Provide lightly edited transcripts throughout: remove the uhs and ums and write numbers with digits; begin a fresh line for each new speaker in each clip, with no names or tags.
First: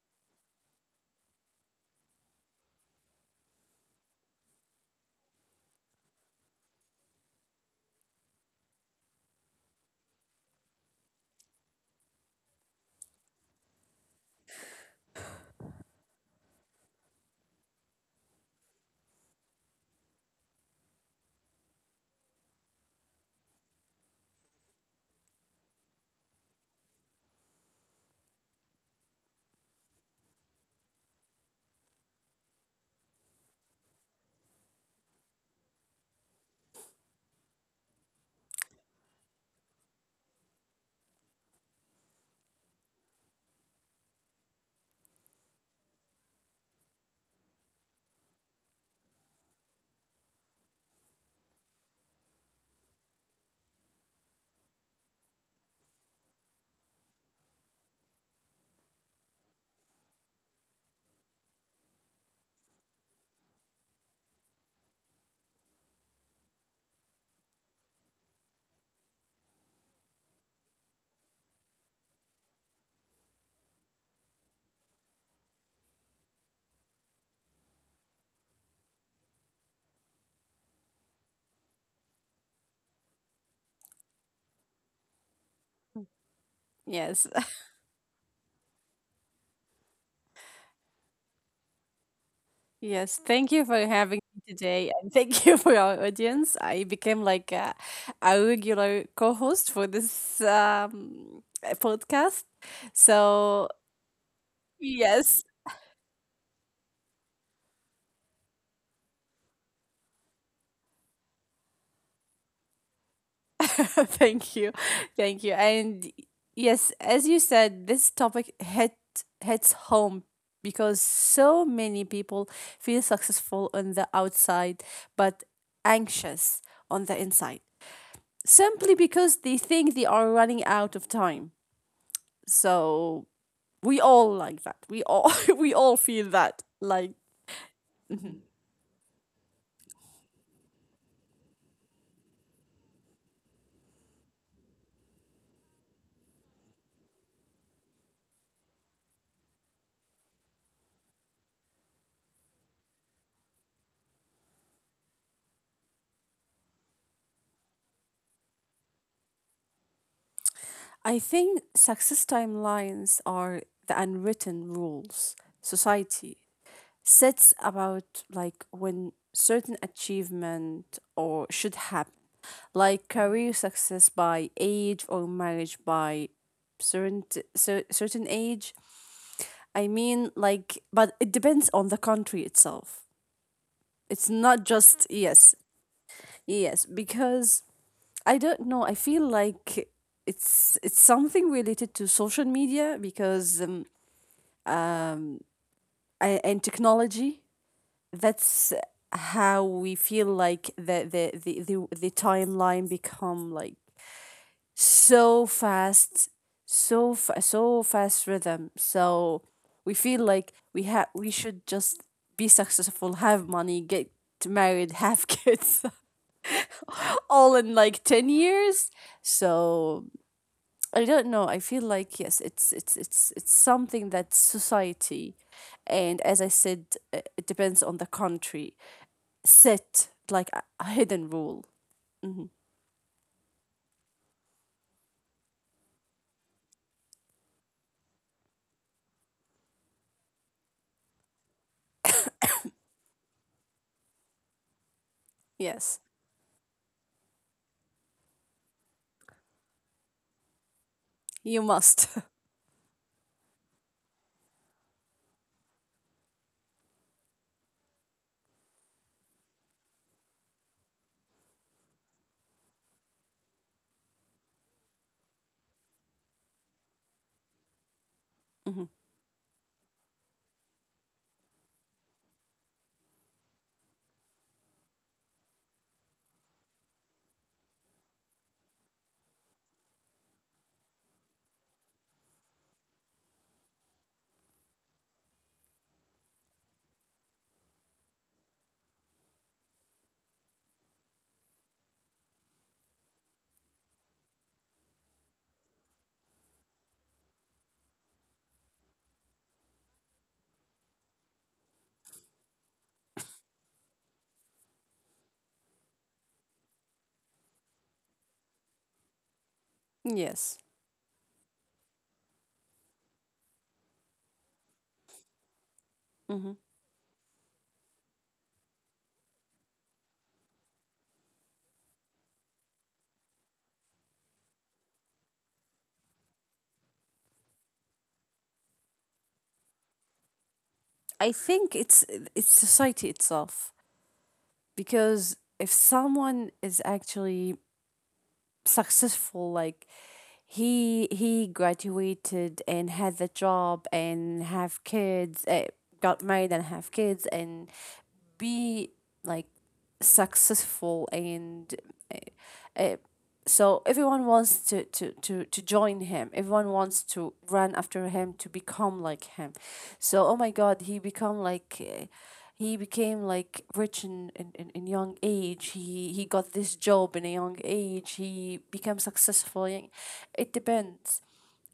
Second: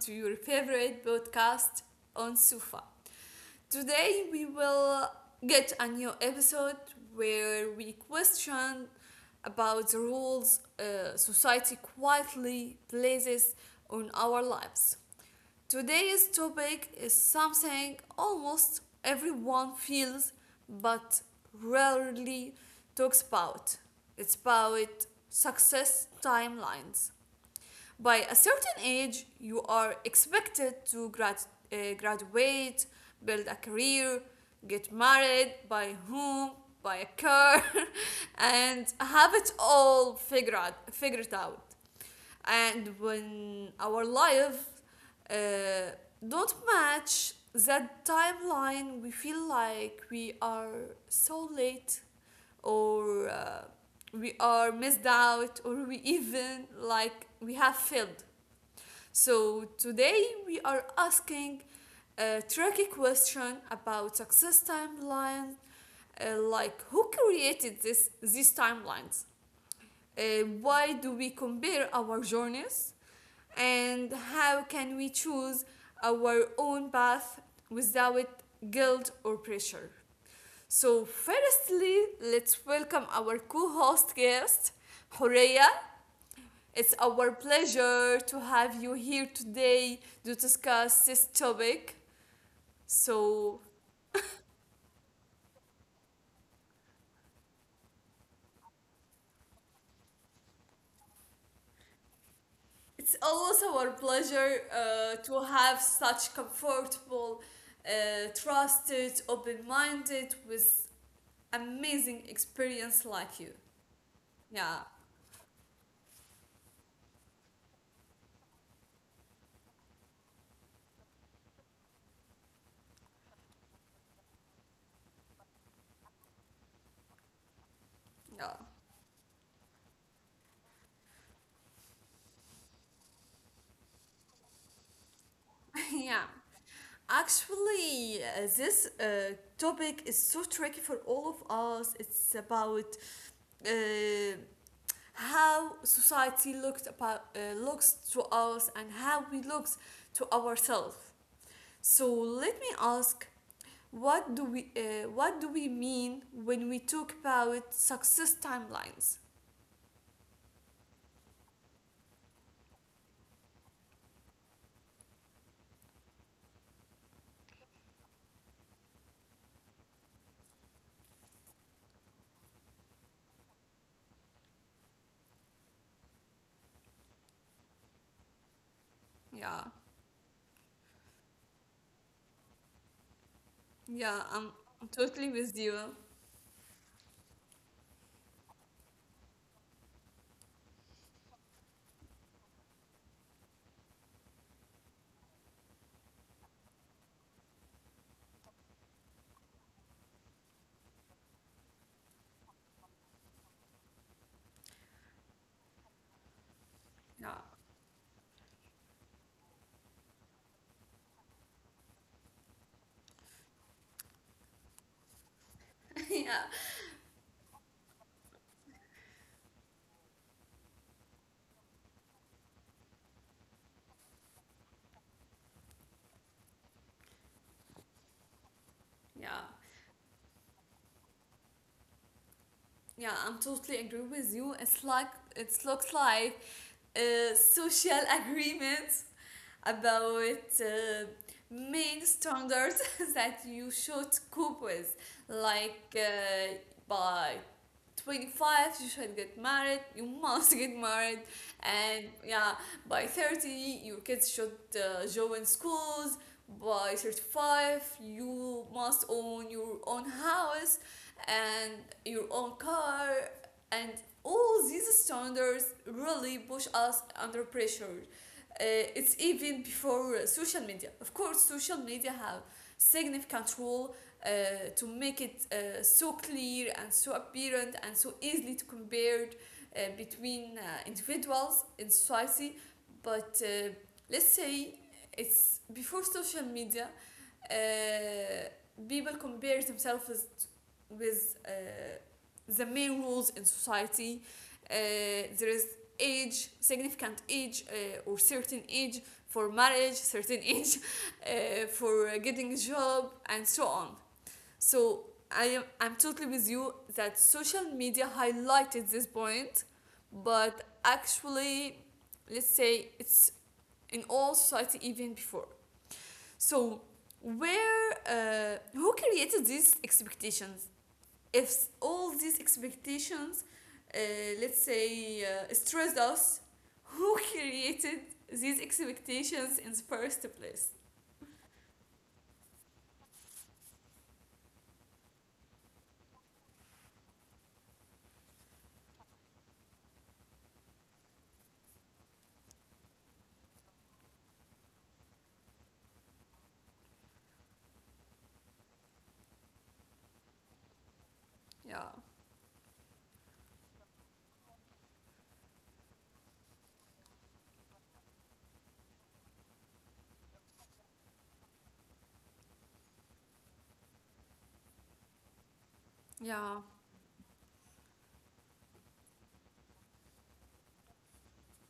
to your favorite podcast on Sufa. Today, we will get a new episode where we question about the roles society quietly places on our lives. Today's topic is something almost everyone feels but rarely talks about. It's about success timelines. By a certain age, you are expected to graduate, build a career, get married, by whom, by a car, and have it all figured out. And when our life uh, don't match that timeline, we feel like we are so late or we are missed out or we even like we have failed. So today we are asking a tricky question about success timelines, like who created this these timelines, uh, why do we compare our journeys and how can we choose our own path without guilt or pressure. So firstly, let's welcome our co-host guest Horea. It's
Yes,
our pleasure to have you here today to discuss this topic.
yes. Thank you for
So
having me today, and thank you for our audience. I became like a regular co-host for this podcast.
it's always
So
our pleasure
yes,
to have such comfortable, trusted, open-minded, with amazing experience like you.
thank you,
Yeah,
thank you, and yes, as you said, this topic hits home because so many people feel successful on the outside, but anxious on the inside,
yeah,
simply because they think they are running out of time. So we all like that. We all we all feel
yeah.
that. Like
Actually, this topic is so tricky for all of us. It's about uh, how society looks to us and how we look to ourselves. So let me ask, what do we mean when we talk about success timelines?
I think success timelines are the unwritten rules society sets about, like, when certain achievement or should happen. Like career success by age, or marriage by certain certain age.
Yeah,
I mean, like, but it depends on the country itself.
yeah,
It's not
I'm
just
totally
yes.
with you.
Yes, because I don't know. I feel like it's something related to social media because um and technology. That's how we feel like the timeline become like so fast,
Yeah,
so fast rhythm. So we feel like we should just be successful, have money, get married, have kids,
yeah,
all in like 10 years. So I don't know. I feel like yes, it's something that society, and as I said, it depends on the country.
yeah,
Set like a hidden rule.
yeah. I'm totally agree with you. It's like it looks like a social agreement about main standards that you should cope with. Like
Yes,
by 25, you should get married, you must get married,
you
and
must.
yeah, by 30, your kids should join schools. By 35, you must own your own house and your own car, and all these standards really push us under pressure. uh,
Hmm.
it's even before social media. Of course, social media have significant role to make it so clear and so apparent and so easily to compared between individuals in society. But let's say it's before social media. uh, People compare themselves with the main rules in society. Uh, there is age, significant age, or certain age for marriage, certain age for getting a job, and so on. So I'm totally with you that social media highlighted this point,
Yes.
but actually, let's say it's in all society even before.
Hmm.
So where who created these expectations? If all these expectations, uh, let's say, stress us, who created these expectations in the first place?
I think it's society itself because if someone is actually successful, like he graduated and had the job and have kids, got married and have kids and be like successful, and
Yeah,
uh, uh, so everyone wants to join him, everyone wants to run after him to become like him. So, oh my God, he became like rich in young age, he got
yeah,
this job in a young age, he became successful it depends.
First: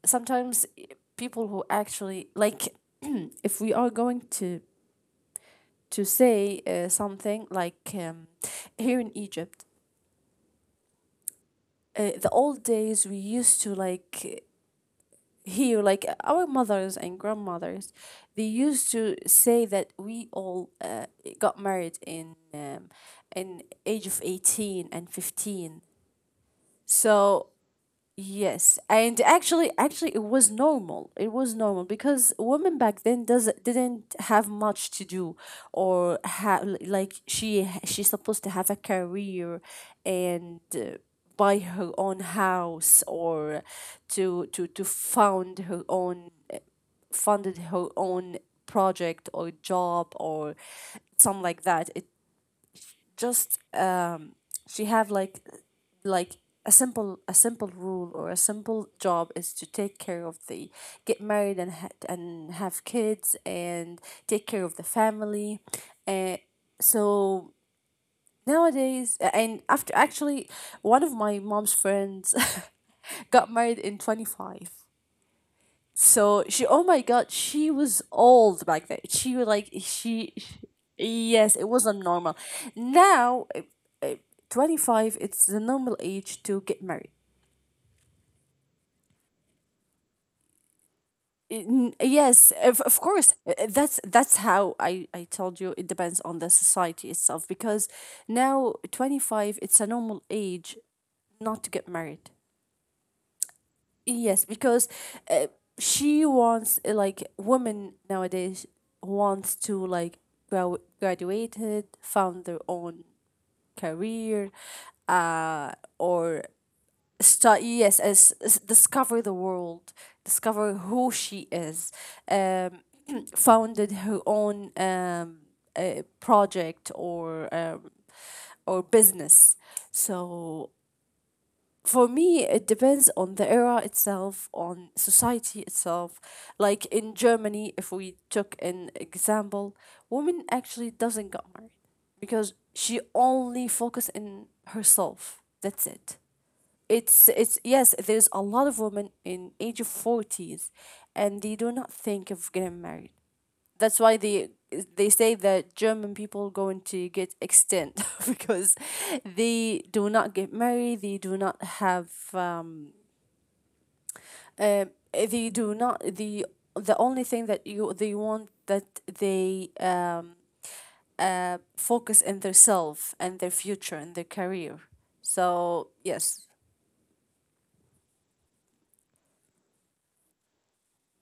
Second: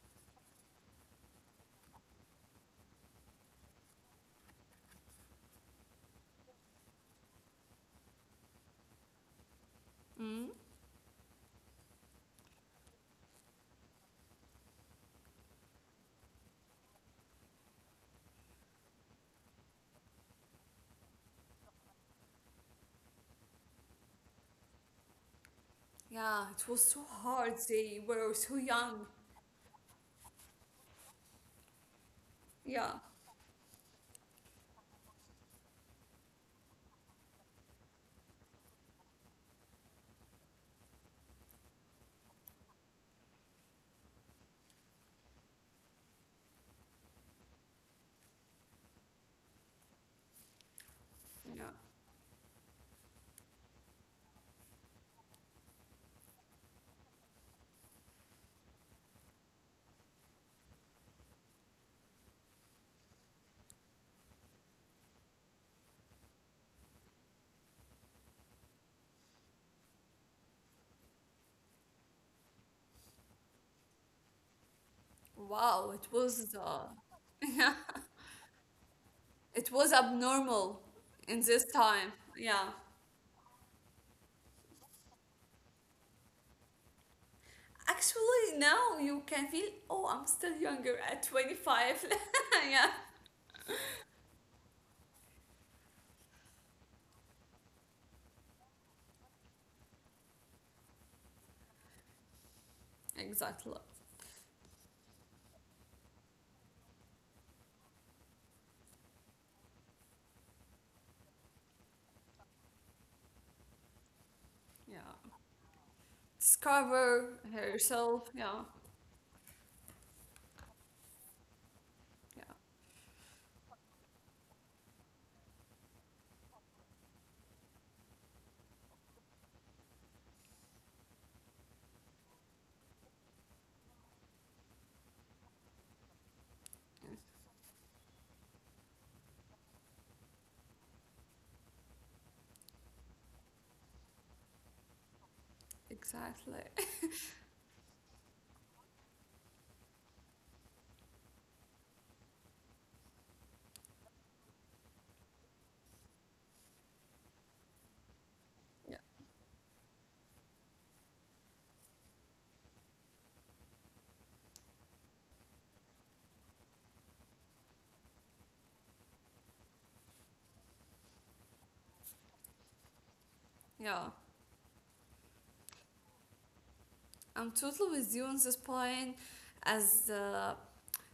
Sometimes, people who actually like if we are going to say something like here in Egypt,
mm,
the old days, we used to, like, here like our mothers and grandmothers, they used to say that we all got married in age of 18 and 15.
yeah. It was so
So
hard. They were so
yes,
young.
and actually, it was normal. It was normal because women
Yeah,
back then does didn't have much to do, or have like she's supposed to have a career, and buy her own house, or to found her own, funded her own project or job or something like
yeah.
that. It just she have like like a simple rule or a simple job is to take care of the, get married and and have kids and take care of the family, and so nowadays, and after actually one of my mom's friends got married in 25.
Wow, it
So
was
she, oh my God, she
yeah,
was old back then. She was like,
it was
she,
abnormal
she
in
Yes, it
this
wasn't
time.
normal.
Yeah.
Now, 25, it's the normal age to get married.
Actually, now you can feel, oh, I'm still younger at 25.
Yes, of,
yeah,
of course. That's how I told you. It depends on the society itself because now 25, it's a normal age not to get married.
exactly.
Yes, because uh, she wants like women nowadays wants to, like, graduated, found their own career,
Yeah.
or
Discover
start, yes,
herself.
as
Yeah,
discover the world, discover who she is,
yeah,
um, founded her own project or business. So for me, it depends on the era itself, on society itself, like
yeah,
in Germany, if we took an example, woman actually doesn't get married because she only focus in herself, that's it.
exactly.
It's, yes, there's a lot of women in age of 40s, and they do not think of getting married, that's why they say that German people going to get extinct because
yeah,
they do not get married. They do not have. Um, uh, they do not. The only thing that you they want that they focus in their self and their future
yeah.
and their career. So yes.
I'm totally with you on this point, as uh,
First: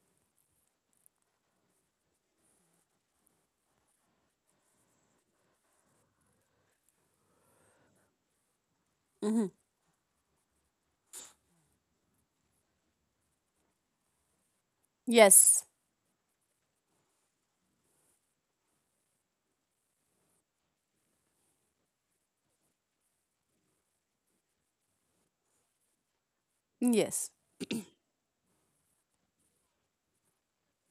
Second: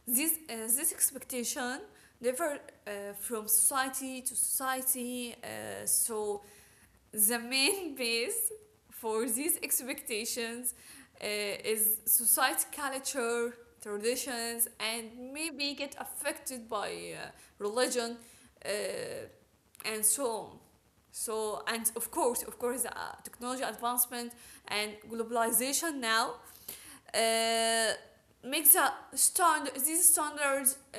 this uh, this expectation differ from society to society. So the main base for
Mm-hmm.
these expectations is society culture traditions and
Yes.
maybe get affected by uh, religion, uh, and so on. So, and of course, technology advancement and globalization now
Yes.
uh, makes these standards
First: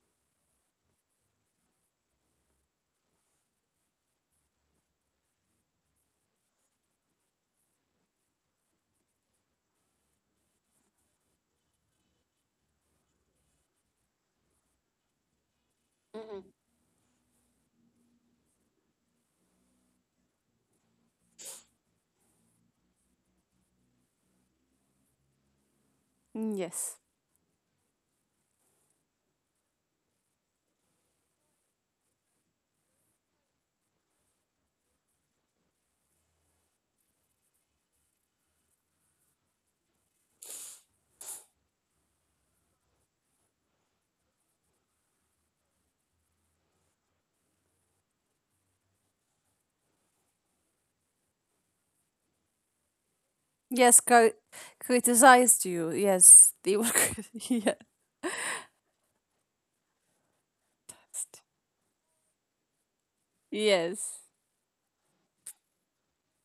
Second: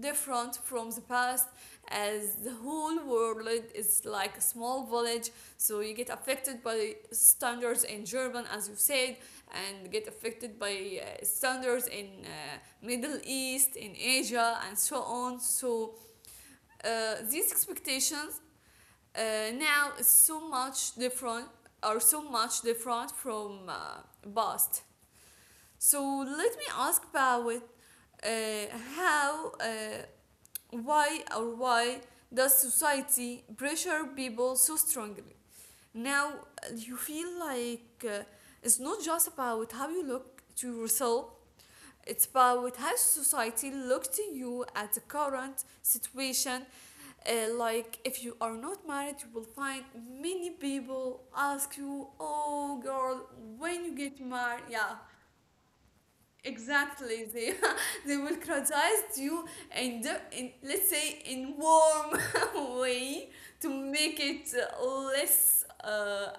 different from the past, as the whole world is like a small village. So you get affected by standards in German, as you said, and get affected by standards in Middle East, in Asia, and so on. So
Mm.
these expectations now it's so much different from past. So let me
Yes.
ask about how, uh, why does society pressure people so strongly? Now you feel like it's not just about how you look to yourself. It's about how society looks to you at the current situation, like if you are not married, you will find many people ask you, oh girl, when you
Yes,
get married? Yeah,
criticized you. Yes, they were.
exactly, they they will criticize you, and in the- in let's
Yes.
say in warm way to
Yes,
make it less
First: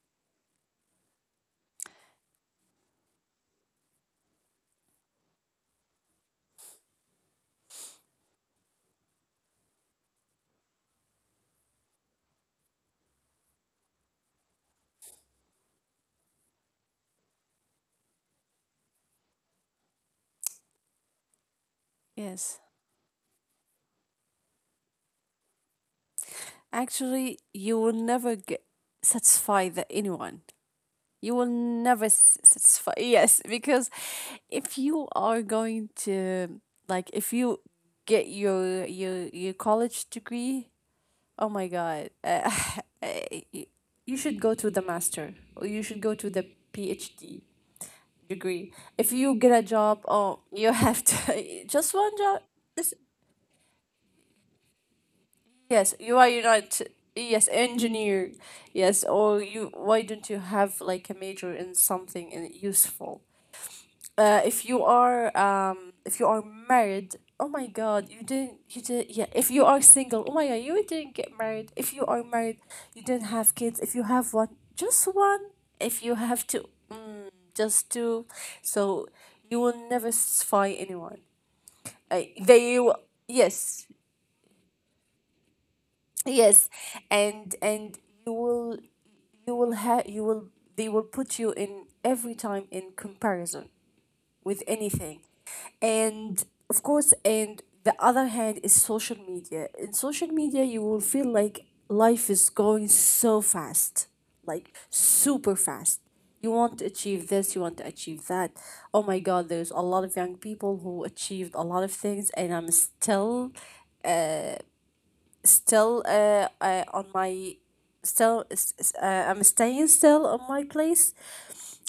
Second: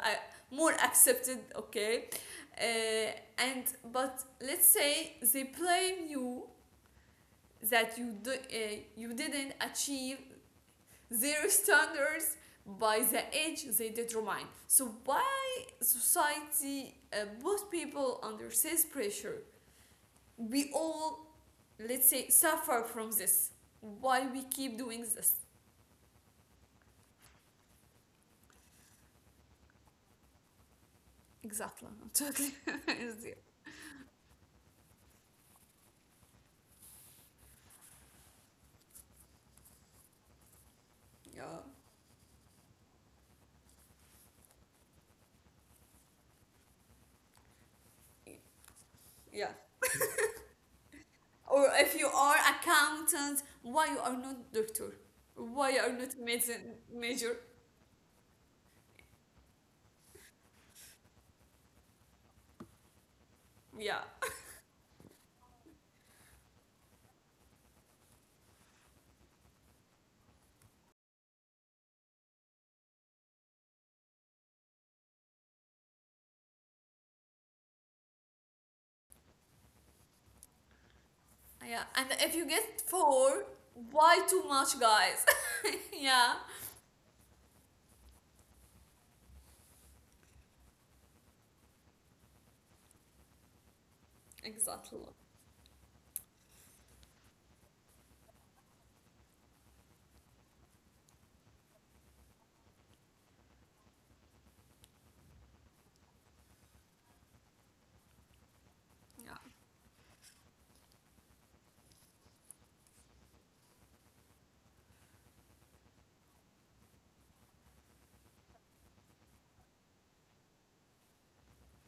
more accepted. Okay, uh, and, but let's say they blame you that you didn't achieve their standards by the age they determine. So why society, both people under this pressure, we all, let's say,
yes.
suffer from this. Why we keep doing this?
Actually, you will never get satisfy the anyone. You will
Exactly, I'm
never
talking.
satisfy. Yes, because if you are going to, like, if you get your college degree, oh
yeah,
my God, eh, y- you should go to the master, or you should go to the PhD degree. If you
yeah.
get a job, oh, you have to
Or if
just
you
one
are
job.
accountant, why you are not doctor? Why you are
Yes,
not
you are
medicine
not.
major?
Yes, engineer. Yes, or you. Why don't you have like a major in something useful?
Yeah,
If you are married, oh my God, you didn't. You did. Yeah. If you are single, oh my God, you didn't get married. If you are married, you didn't have kids. If you have one, just one. If you have two, just two. So you will never satisfy anyone.
yeah. And if you get
They will.
four,
Yes.
why too much, guys? yeah.
Yes, and you will you will have you will they will put you in every time in comparison with
Exactly.
anything. And of course, and the other hand is social media. In social media, you will feel like life is going so fast, like super fast. You want to achieve this, you want to achieve that. Oh my
Yeah,
God, there's a lot of young people who achieved a lot of things, and I'm still on my still, I'm staying still on my place.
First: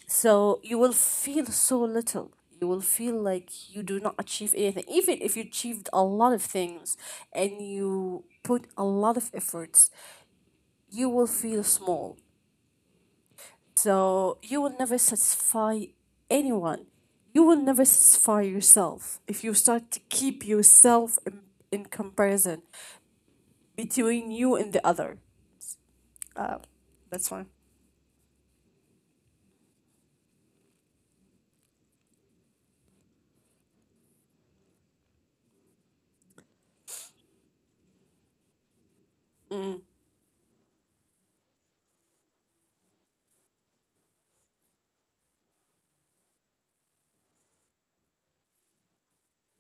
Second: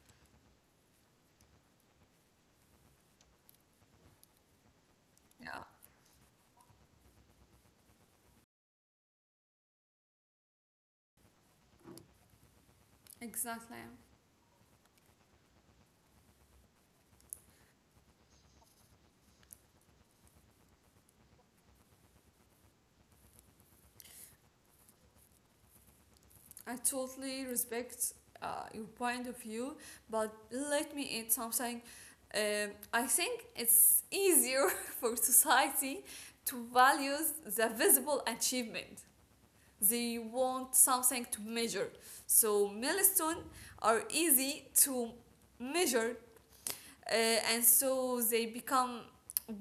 So you will feel so little, you will feel like you do not achieve anything, even if you
yeah,
achieved a lot of things and you put a lot of efforts. You will feel small.
exactly.
So you will never satisfy anyone, you will never satisfy yourself if you start to keep yourself in, comparison between you and the other.
I
That's
totally
fine.
respect your point of view, but let me add something. I think it's easier for society to value the visible achievement.
Mm.
They want something to measure. So milestones are easy to measure, and so they become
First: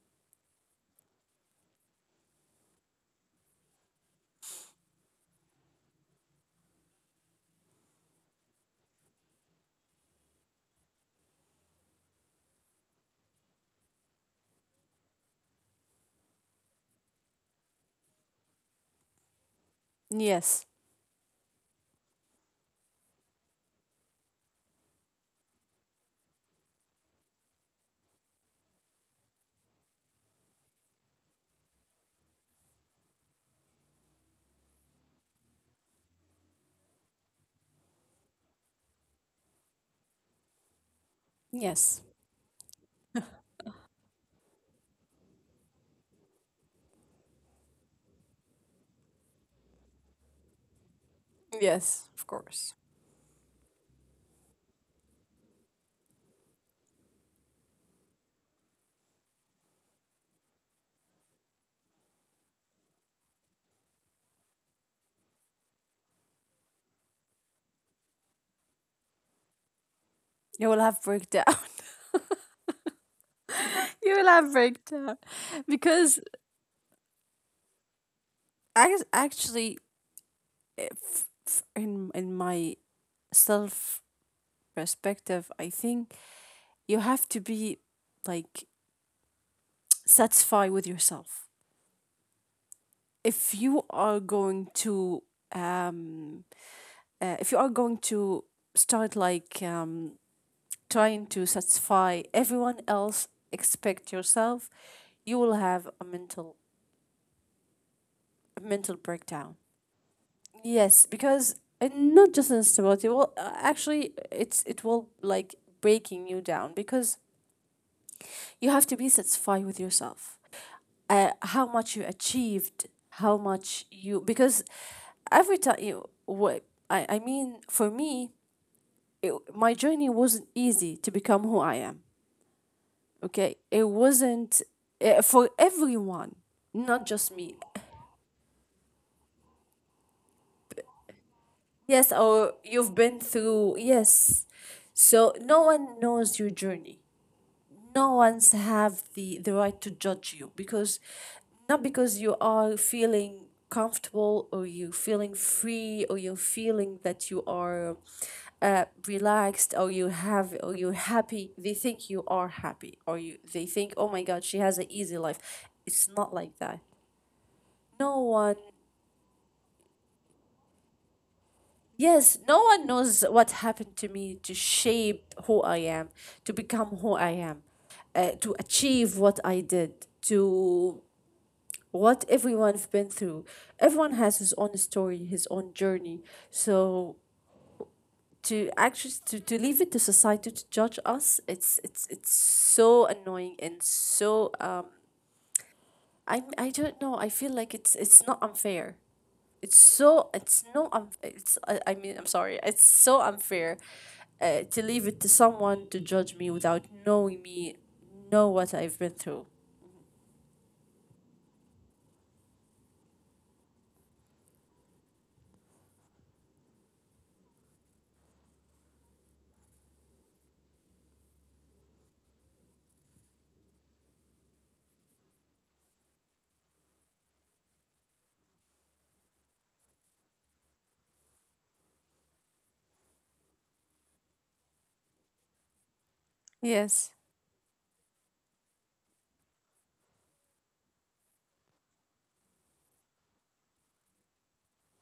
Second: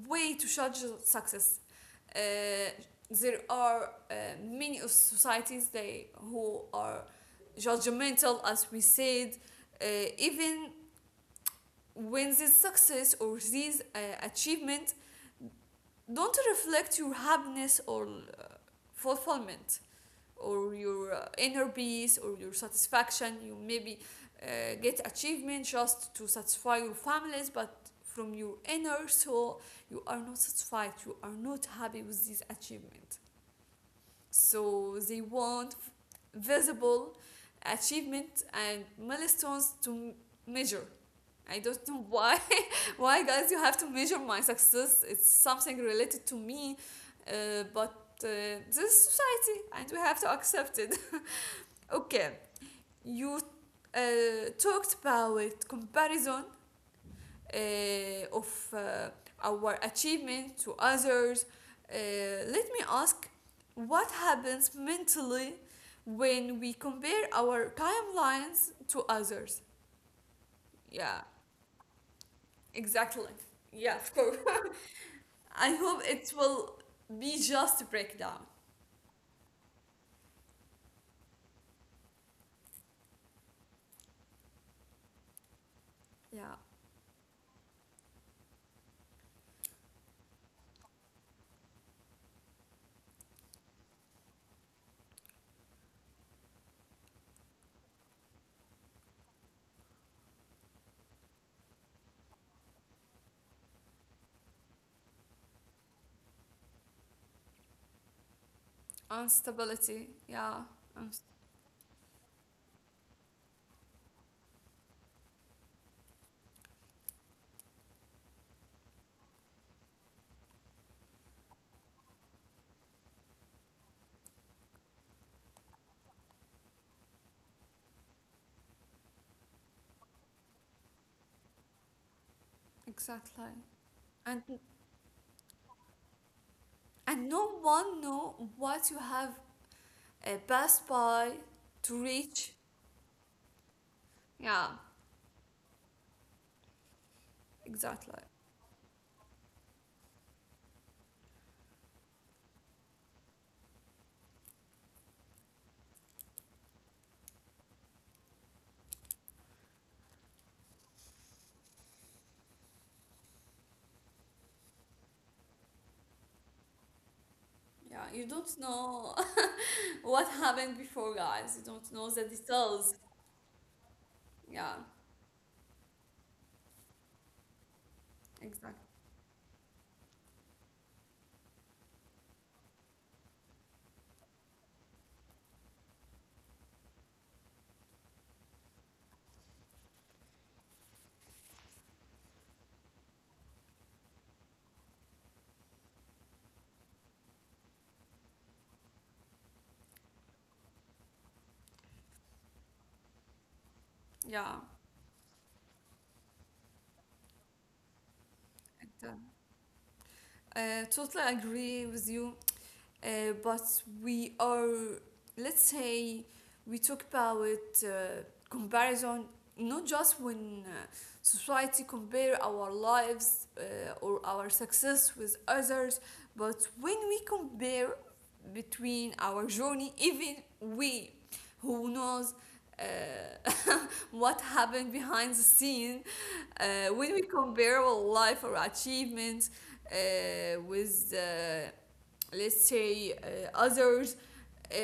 way to judge success. Uh, there are uh, many of societies they who are judgmental, as we said, uh, even when this success or this achievement don't reflect your happiness or fulfillment
Yes.
or your inner peace or your satisfaction. You maybe uh, get achievement just to satisfy your families, but from your inner soul you are not satisfied, you are not happy with this achievement. So they want visible achievement and milestones to measure. I don't know
Yes.
why. Why, guys, you have to measure my success? It's something related to me, but uh, this is society and we have to accept it.
Yes, of
Okay,
course.
you uh, talked about comparison uh, of our achievement to others. Uh, Let me ask, what happens mentally when we compare our timelines to others?
You will have
Yeah,
breakdown.
exactly. Yeah, of
You will
course.
have breakdown
I hope
because
it will be just a breakdown.
I actually, if, f- in my self perspective, I think
Yeah,
you have to be, like, satisfied with yourself. If you are going to um if you are going to start, like, trying to satisfy everyone else expect yourself, you will have a mental breakdown.
instability. Yeah,
Yes,
unst-
because, and not just instability. Well, actually, it will, like, breaking you down because you have to be satisfied with yourself, how much you achieved, how much you, because every time you, what, I mean, for me, my journey wasn't easy to become who I am.
exactly.
Okay, it
And
wasn't, for everyone, not
and
just
no
me.
one know what you have passed by to
Yes,
reach.
or you've been through, yes.
Yeah,
So no one knows your journey.
exactly.
No one's have the right to judge you because not because you are feeling comfortable, or you're feeling free, or you're feeling that you are relaxed, or you have or you're happy. They think you are happy, or you they think, oh my God, she has an easy life. It's not like that.
Yeah,
No
you don't
one.
know what happened before, guys, you don't know the
Yes, no one
details.
knows what happened to me to
Yeah,
shape who I am, to become who I am, to
exactly.
achieve what I did, to what everyone's been through. Everyone has his own story, his own journey. So, to actually to leave it to society to judge us, it's so annoying and so, I don't know. I feel like it's not unfair. It's so, it's no, it's, I mean I'm sorry, it's so unfair,
Yeah.
to leave it to someone to judge me without knowing me, know what I've been
Exact-
through.
totally agree with you, uh, but we are, let's say, we talk about uh, comparison not just when society compare our lives or our success with others, but when we compare between our journey even we, who knows uh, what happened behind the scene,
Yes.
when we compare our life or achievements with let's say others. uh,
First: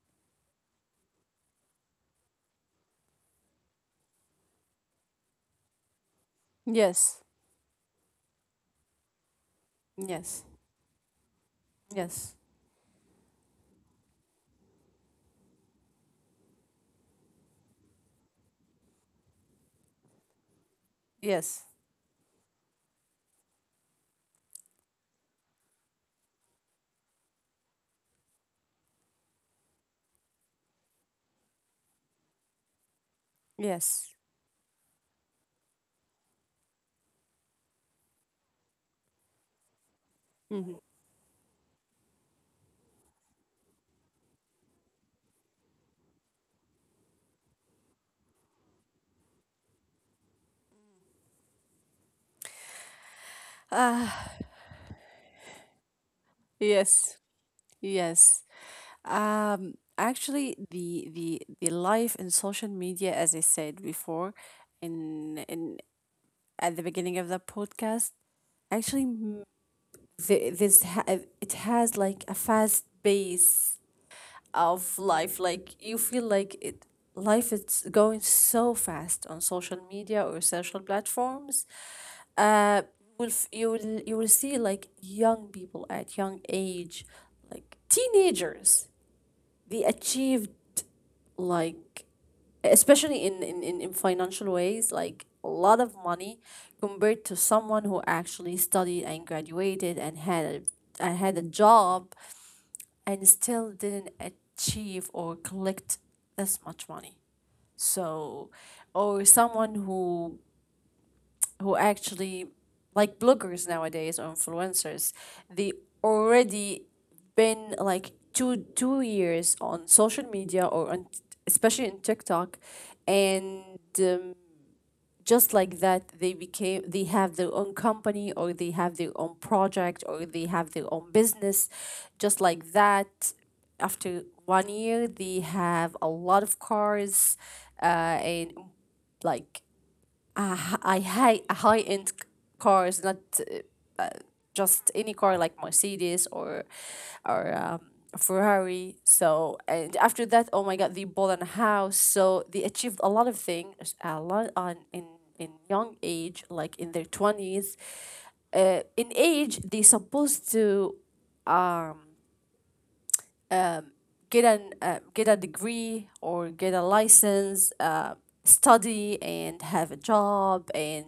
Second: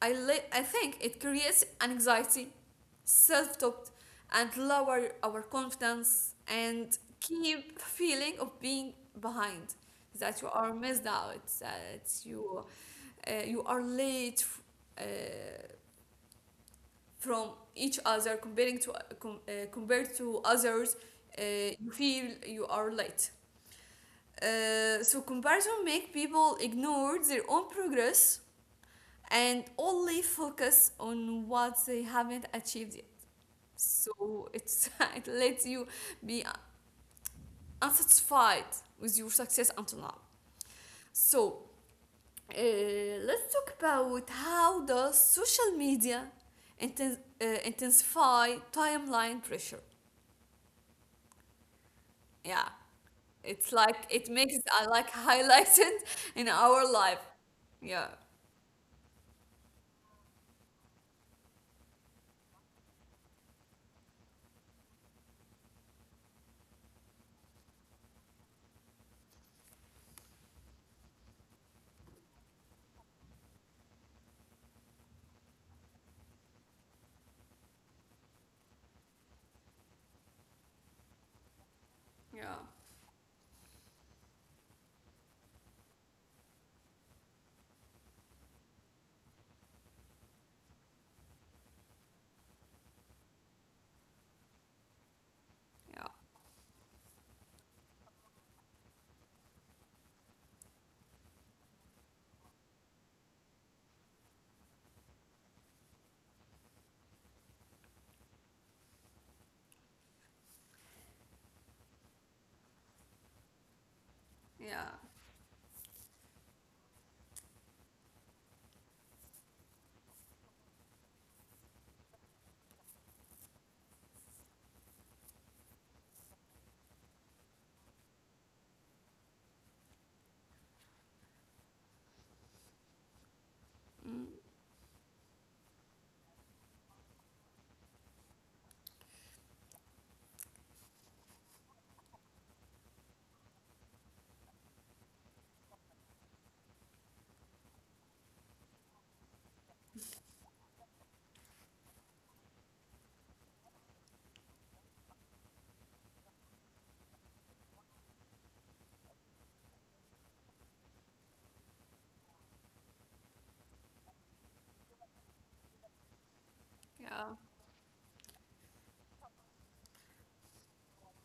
I think it creates anxiety, self-doubt, and lower our confidence and
Yes.
keep feeling of being behind, that you
Yes.
are missed out, that
Yes.
you you are late uh, from each other comparing to compared to others.
Yes.
You feel you are late, so comparison make people ignore their own progress and only focus on what they haven't achieved yet.
Yes.
So it's, it lets you be unsatisfied with your success until now.
Mhm.
So let's talk about how does social media intensify timeline pressure. Yeah, it's like it makes I like highlighted in our life.
Yes.
Yeah,
Yes. Actually the life in social media, as I said before, in at the beginning of the podcast, actually th- this ha- it has like a fast pace of life, like you feel like it life is going so fast on social media, or social platforms.
yeah,
Uh will f- you will you will see, like, young people at young age, like teenagers, they achieved, like, especially in financial ways, like a lot of
yeah,
money, compared to someone who actually studied and graduated and and had a job, and still didn't achieve or collect this much money. So, or someone who actually, like bloggers nowadays or
yeah,
influencers, they already been like two years on social media, or on, especially in TikTok, and um, just like that, they have their own company, or they have their own project, or they have their own business. Just like that,
mm,
after one year, they have a lot of cars, uh, and, like, I hate high end cars, not just any car, like Mercedes or or um, Ferrari. So, and after that, oh my God, they bought a house. So they achieved a lot of things, a lot on in young age, like in their twenties. In age, they supposed to uh, get an get a degree or get a
yeah,
license, study and have a job and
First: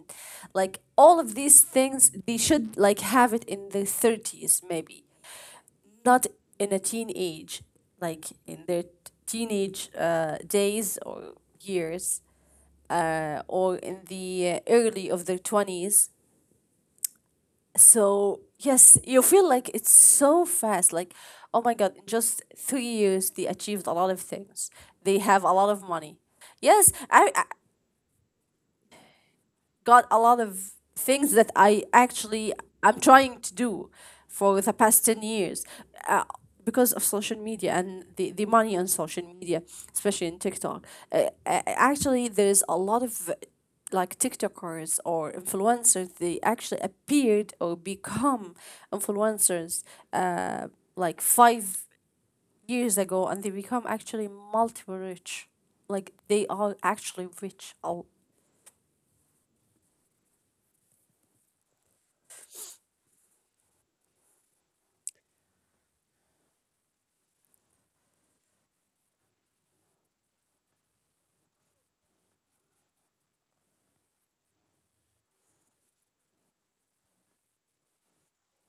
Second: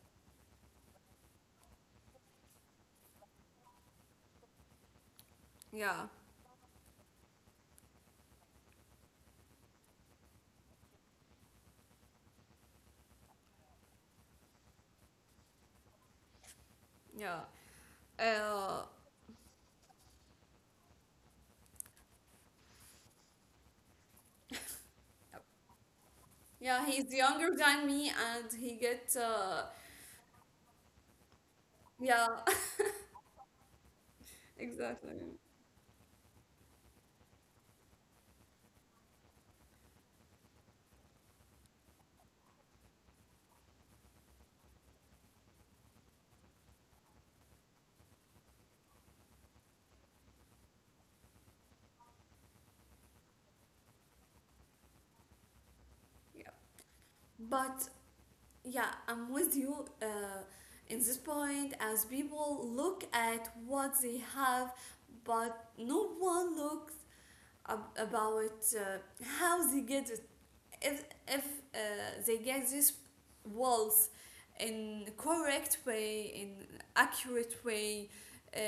like all of these things they should like have it in their 30s maybe,
yeah,
not in a teenage, like in their teenage days or years, or in the early of their 20s.
yeah.
So
Uh,
yes, you feel like it's so fast. Like, oh my god, in just 3 years they achieved a lot of things. They have a lot of money.
yeah,
Yes,
he's
I
younger than me, and he gets
got a lot of things that I
yeah,
actually I'm trying to do for the past
exactly.
10 years, uh, because of social media and the money on social media, especially in TikTok. Actually, there is a lot of like TikTokers or influencers, they actually appeared or become influencers, uh, like 5 years ago, and they become actually multiple rich. Like they
Yeah,
are actually rich.
but
Oh,
yeah, I'm with you in this point. As people look at what they have, but no one looks about how they get it. If they get this wealth in correct way, in accurate way,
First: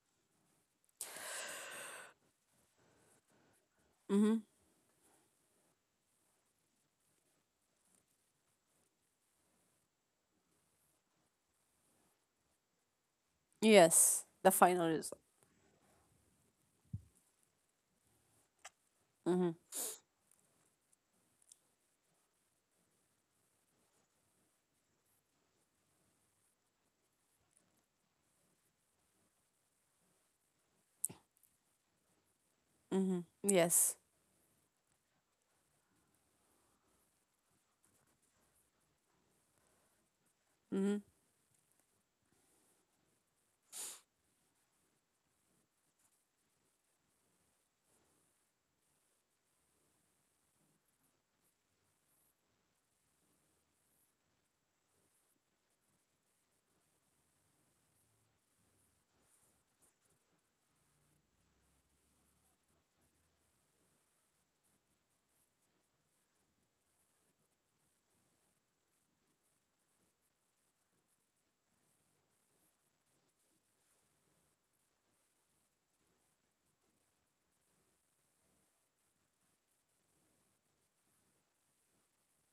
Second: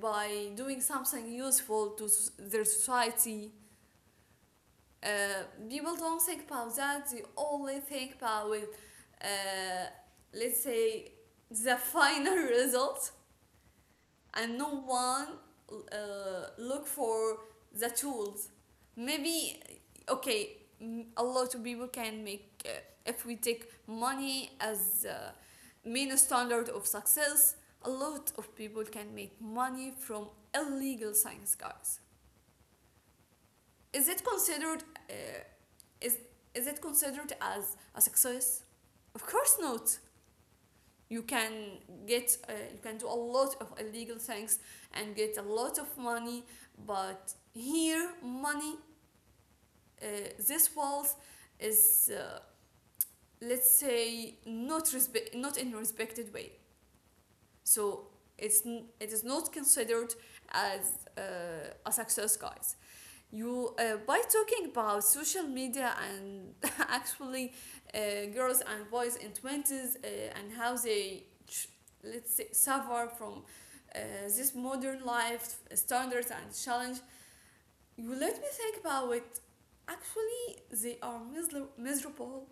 by doing something useful to their society. People don't think about that. They only think about uh, let's say, the final result,
yes, the
and no
final result.
one look for the tools.
Mm-hmm.
Maybe okay, a lot of people can make if we take money as main standard of success. A lot of people can make money from illegal science, guys.
Mm-hmm. Yes.
Is it considered uh, Is is it considered as a success? Of course not.
Mm-hmm.
You can get you can do a lot of illegal things and get a lot of money, but here money, uh, this wealth is, let's say, not in a respected way. So it's it is not considered as a success, guys. You by talking about social media and actually girls and boys in twenties, and how they, let's say, suffer from uh, this modern life standards and challenge. You let me think about it. Actually, they are miserable.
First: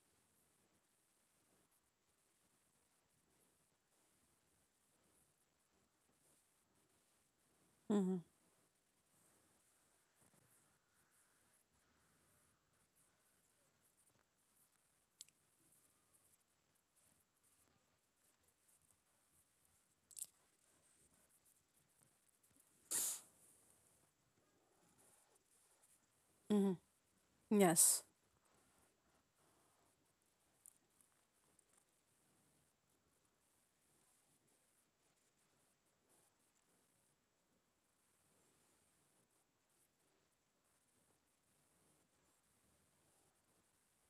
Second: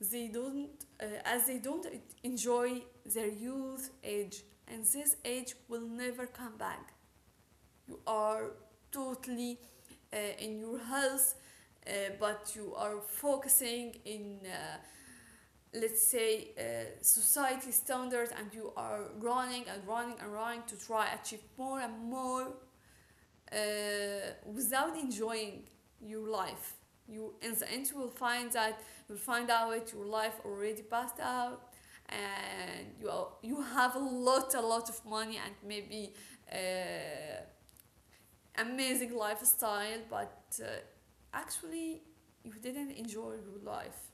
They don't uh, as they don't enjoy their youth age, and this age will never come back. You
Mm-hmm.
are totally in your health, uh, but you are focusing in let's say society standards, and you are running and running and running to try achieve more and more, uh, without enjoying your life.
Mm-hmm.
You In the end you
Yes.
will find that you'll find out your life already passed out, and you have a lot of money, and maybe uh, amazing lifestyle, but uh, actually you didn't enjoy your life.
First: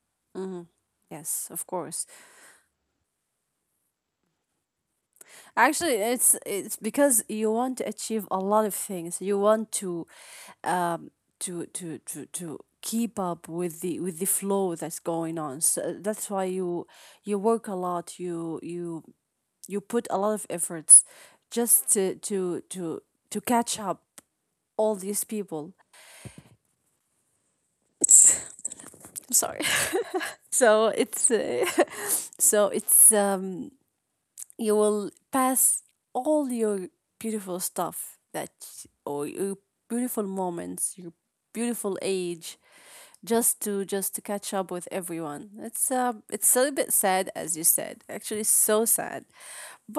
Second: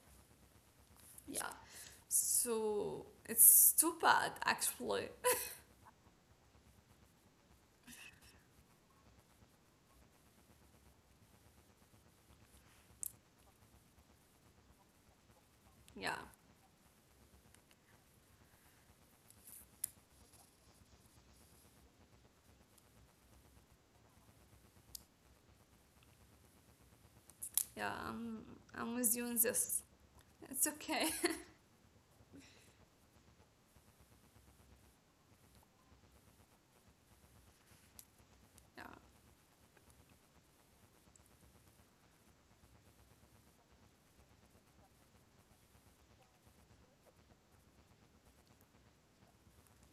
Yeah.
Yes, of course.
So it's too bad, actually.
Actually, it's because you want to achieve a lot of things. You want to um to keep up with the flow that's going on. So
Yeah.
that's why you work a lot. You you put a lot of efforts just to catch up all these people.
Yeah. I'm, I'm with you
I'm
on
sorry.
this. It's
So
okay.
it's so it's you will pass all your beautiful stuff that
Yeah.
or your beautiful moments, your beautiful age, just to catch up with everyone. It's a little bit sad as you said. Actually so sad.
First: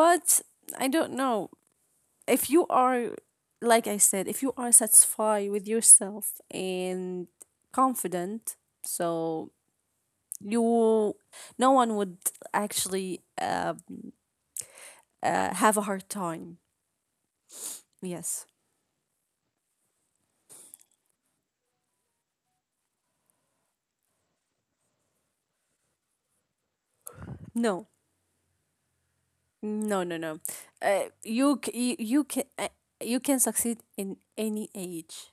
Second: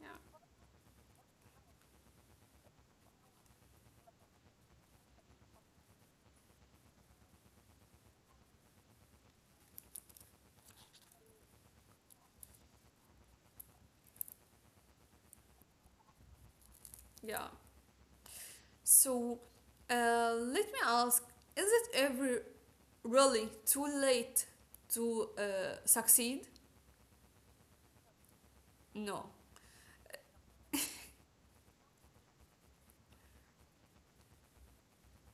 Yeah.
I don't know. If you are, like I said, if you are satisfied with yourself and confident, so you no one would actually have a hard time.
Yeah.
Yes.
So let me ask, is it ever really too late to succeed?
No.
No.
No. No. No. You can you can succeed in any age.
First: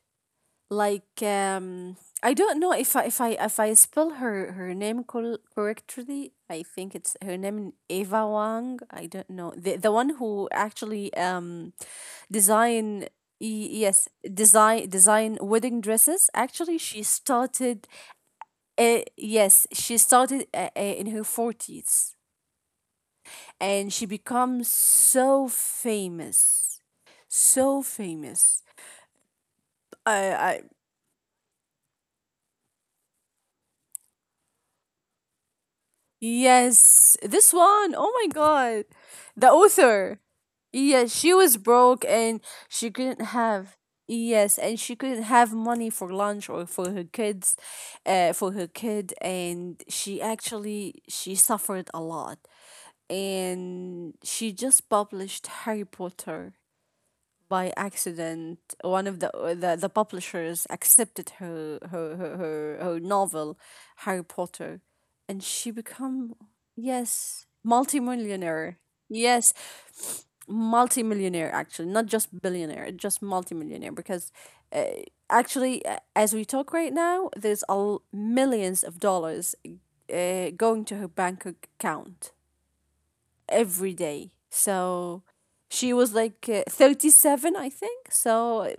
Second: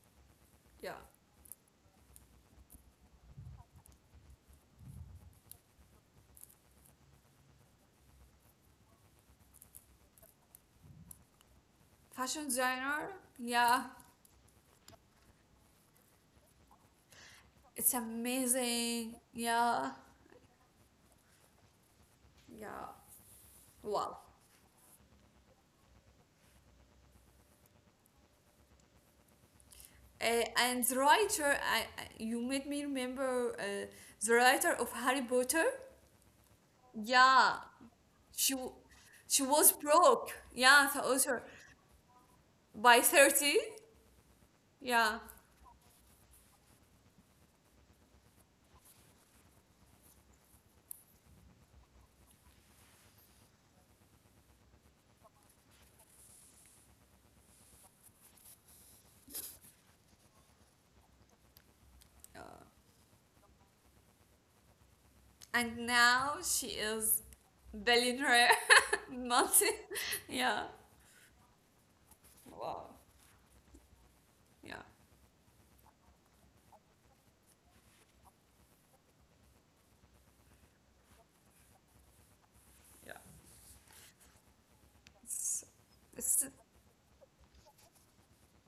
Yeah.
Like I don't know if I spell her name correctly. I think it's her name Eva Wang. I don't know the one who actually
Fashion
design,
designer? Yeah.
yes, design wedding dresses. Actually she started,
It's amazing.
yes,
Yeah.
she started in her 40s,
Yeah.
and she
Wow.
becomes so famous, so famous.
Uh,
I
and the writer, you made me remember the writer of Harry Potter.
Yes,
Yeah,
this one. Oh my
she w-
god,
she
the
was
author.
broke. Yeah, the
Yes, she
author
was broke and she
by
couldn't
30.
have, yes, and she
Yeah.
couldn't have money for lunch or for her kids, for her kid, and she actually she suffered a lot, and she just published Harry Potter by accident. One of the, the publishers accepted her her, her
Uh,
her her novel Harry Potter, and she
and
become,
now she is
yes,
billionaire.
multimillionaire. Yes,
Multi. Yeah.
multimillionaire, actually, not just billionaire,
Wow.
just multimillionaire, because uh,
Yeah.
actually, as we talk right now, there's millions of dollars going to her bank account
Yeah.
every day. So
It's,
she was like
it's
37, I think so.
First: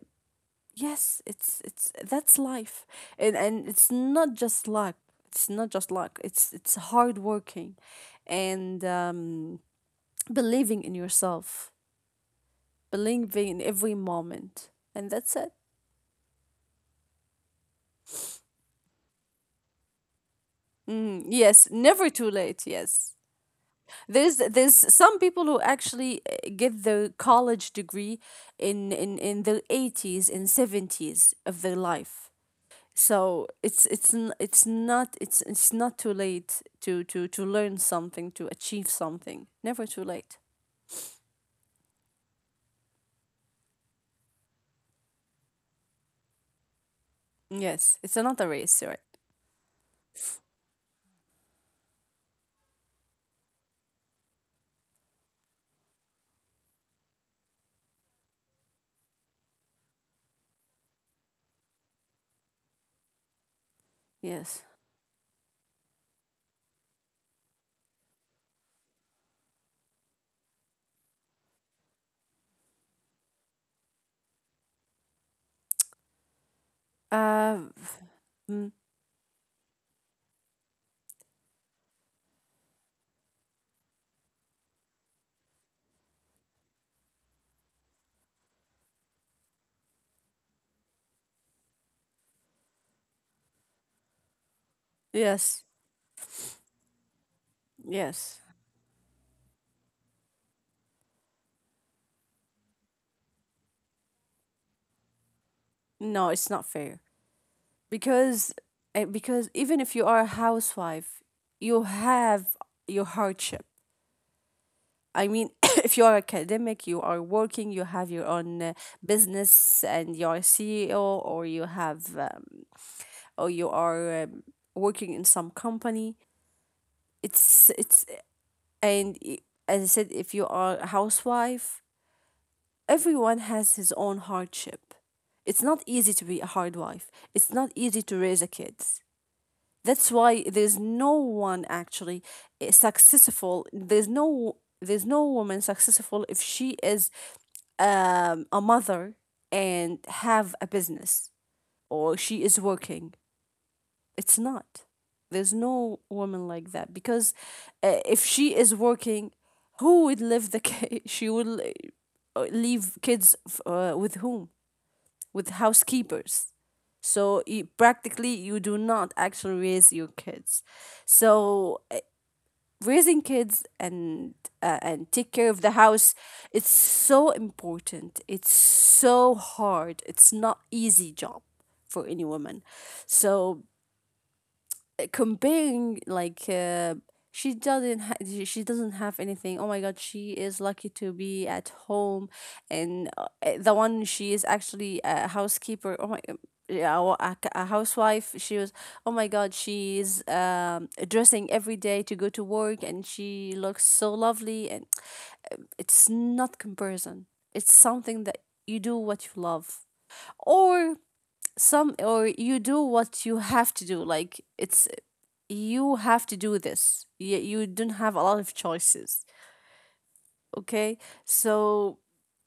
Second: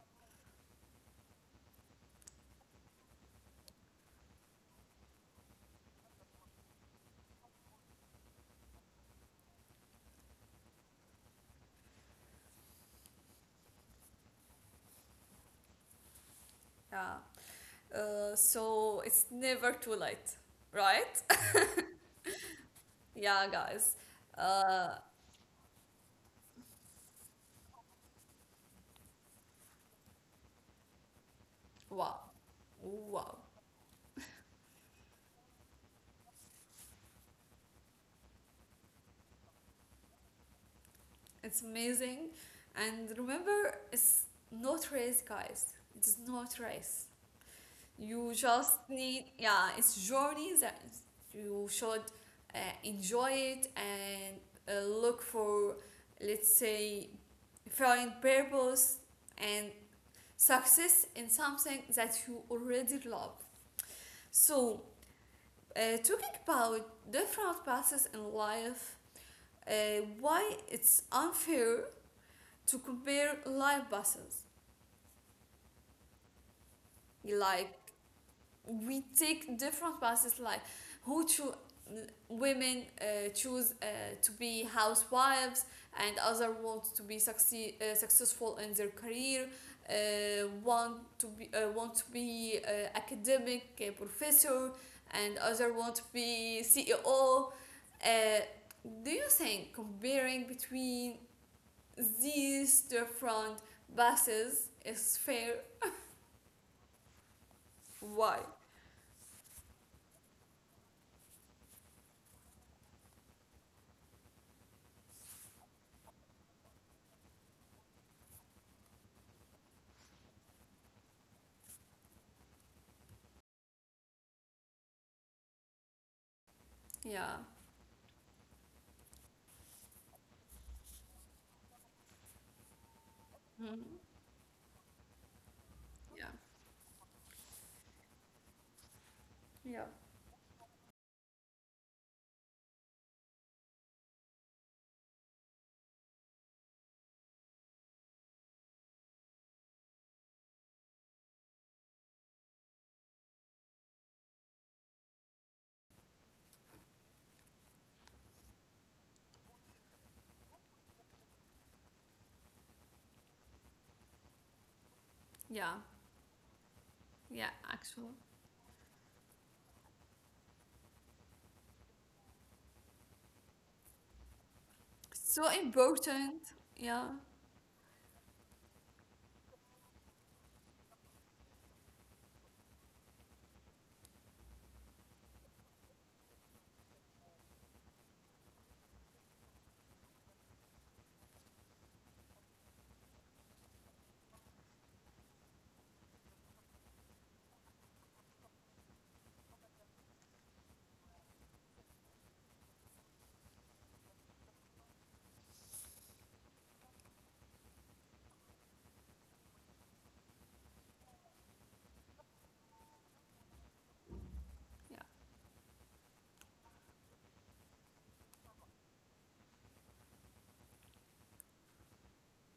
Yes, it's that's life. And it's not just luck. It's not just luck. It's hard working and believing in yourself, believing in every moment. And that's it.
yeah. So it's never too late, right?
Mm, yes, never too late. Yes.
Yeah, guys.
There's
Uh,
some people who actually get their college degree in their 80s and 70s of their life.
Wow.
So
Wow.
it's not, it's not too late to learn something, to achieve something. Never too late.
It's amazing. And remember, it's not race, guys. It's not race.
Yes, it's another race, right.
Yeah, it's journey that you should uh, enjoy it and look for, let's say, find purpose and success in something that you already love.
Yes.
So, talking about different paths in life, uh, why it's unfair to compare live buses. Like
uh mm,
we take different buses, like who cho- women choose to be housewives and other want to be successful in their career. Want to be Academic professor and other
yes.
want to be CEO. Uh,
Yes,
do you think comparing between these different buses is fair?
no, it's not fair
Why?
because, because even if you are a housewife, you have your hardship. I mean, if you are academic, you are working, you have your own business, and you are CEO, or you have or you are working in some company.
Yeah.
It's, and i- as I said, if you are a housewife, everyone has his
Mhm.
own hardship. It's not easy
Yeah.
to be a hard wife. It's not easy to raise a kids.
Yeah.
That's why there's no one actually, successful, there's no woman successful if she is a mother and have a business or she is working. It's not. There's no woman like that because, if she is working, who would live the case? She will, leave kids with whom? With
Yeah.
housekeepers.
Yeah,
So you,
actually.
practically, you do not actually raise your kids. So, raising kids and, and take
So
care of the house,
important.
it's
Yeah.
so important. It's so hard. It's not easy job for any woman. So comparing, like, she doesn't ha- she doesn't have anything, oh my god, she is lucky to be at home. And, the one, she is actually a housekeeper, oh my, yeah, a housewife, she was, oh my god, she's dressing every day to go to work and she looks so lovely. And it's not comparison, it's something that you do what you love, or some or you do what you have to do. Like it's,
Yeah.
you have to do this. You don't have a lot of choices. Okay. So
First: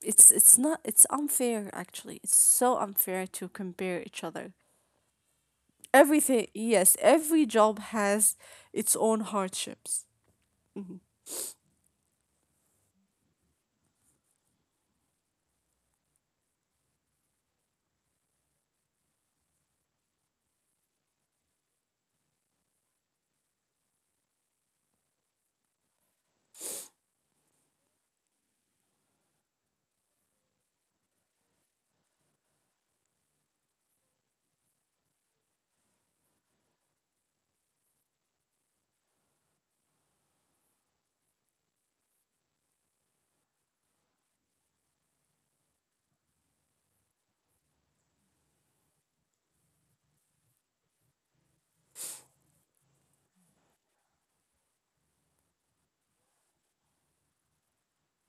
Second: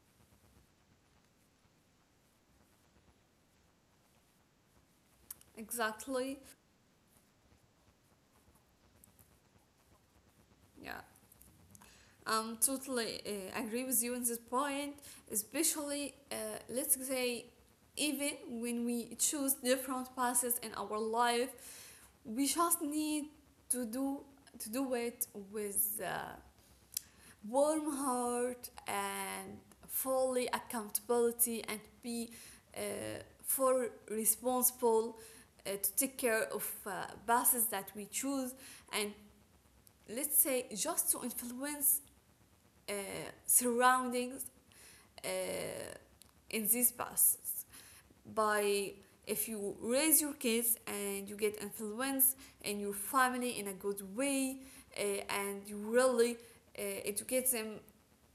it's not it's unfair, actually. It's so unfair to compare each other
Exactly.
everything. Yes, every job has its own hardships. Hmm.
Yeah. I'm totally agree with you on this point, especially let's say even when we choose different paths in our life, we just need to do to do it with warm heart and fully accountability and be uh, for responsible to take care of buses that we choose and let's say just to influence uh, surroundings uh, in these buses by if you raise your kids and you get influence in your family in a good way, uh, and you really educate them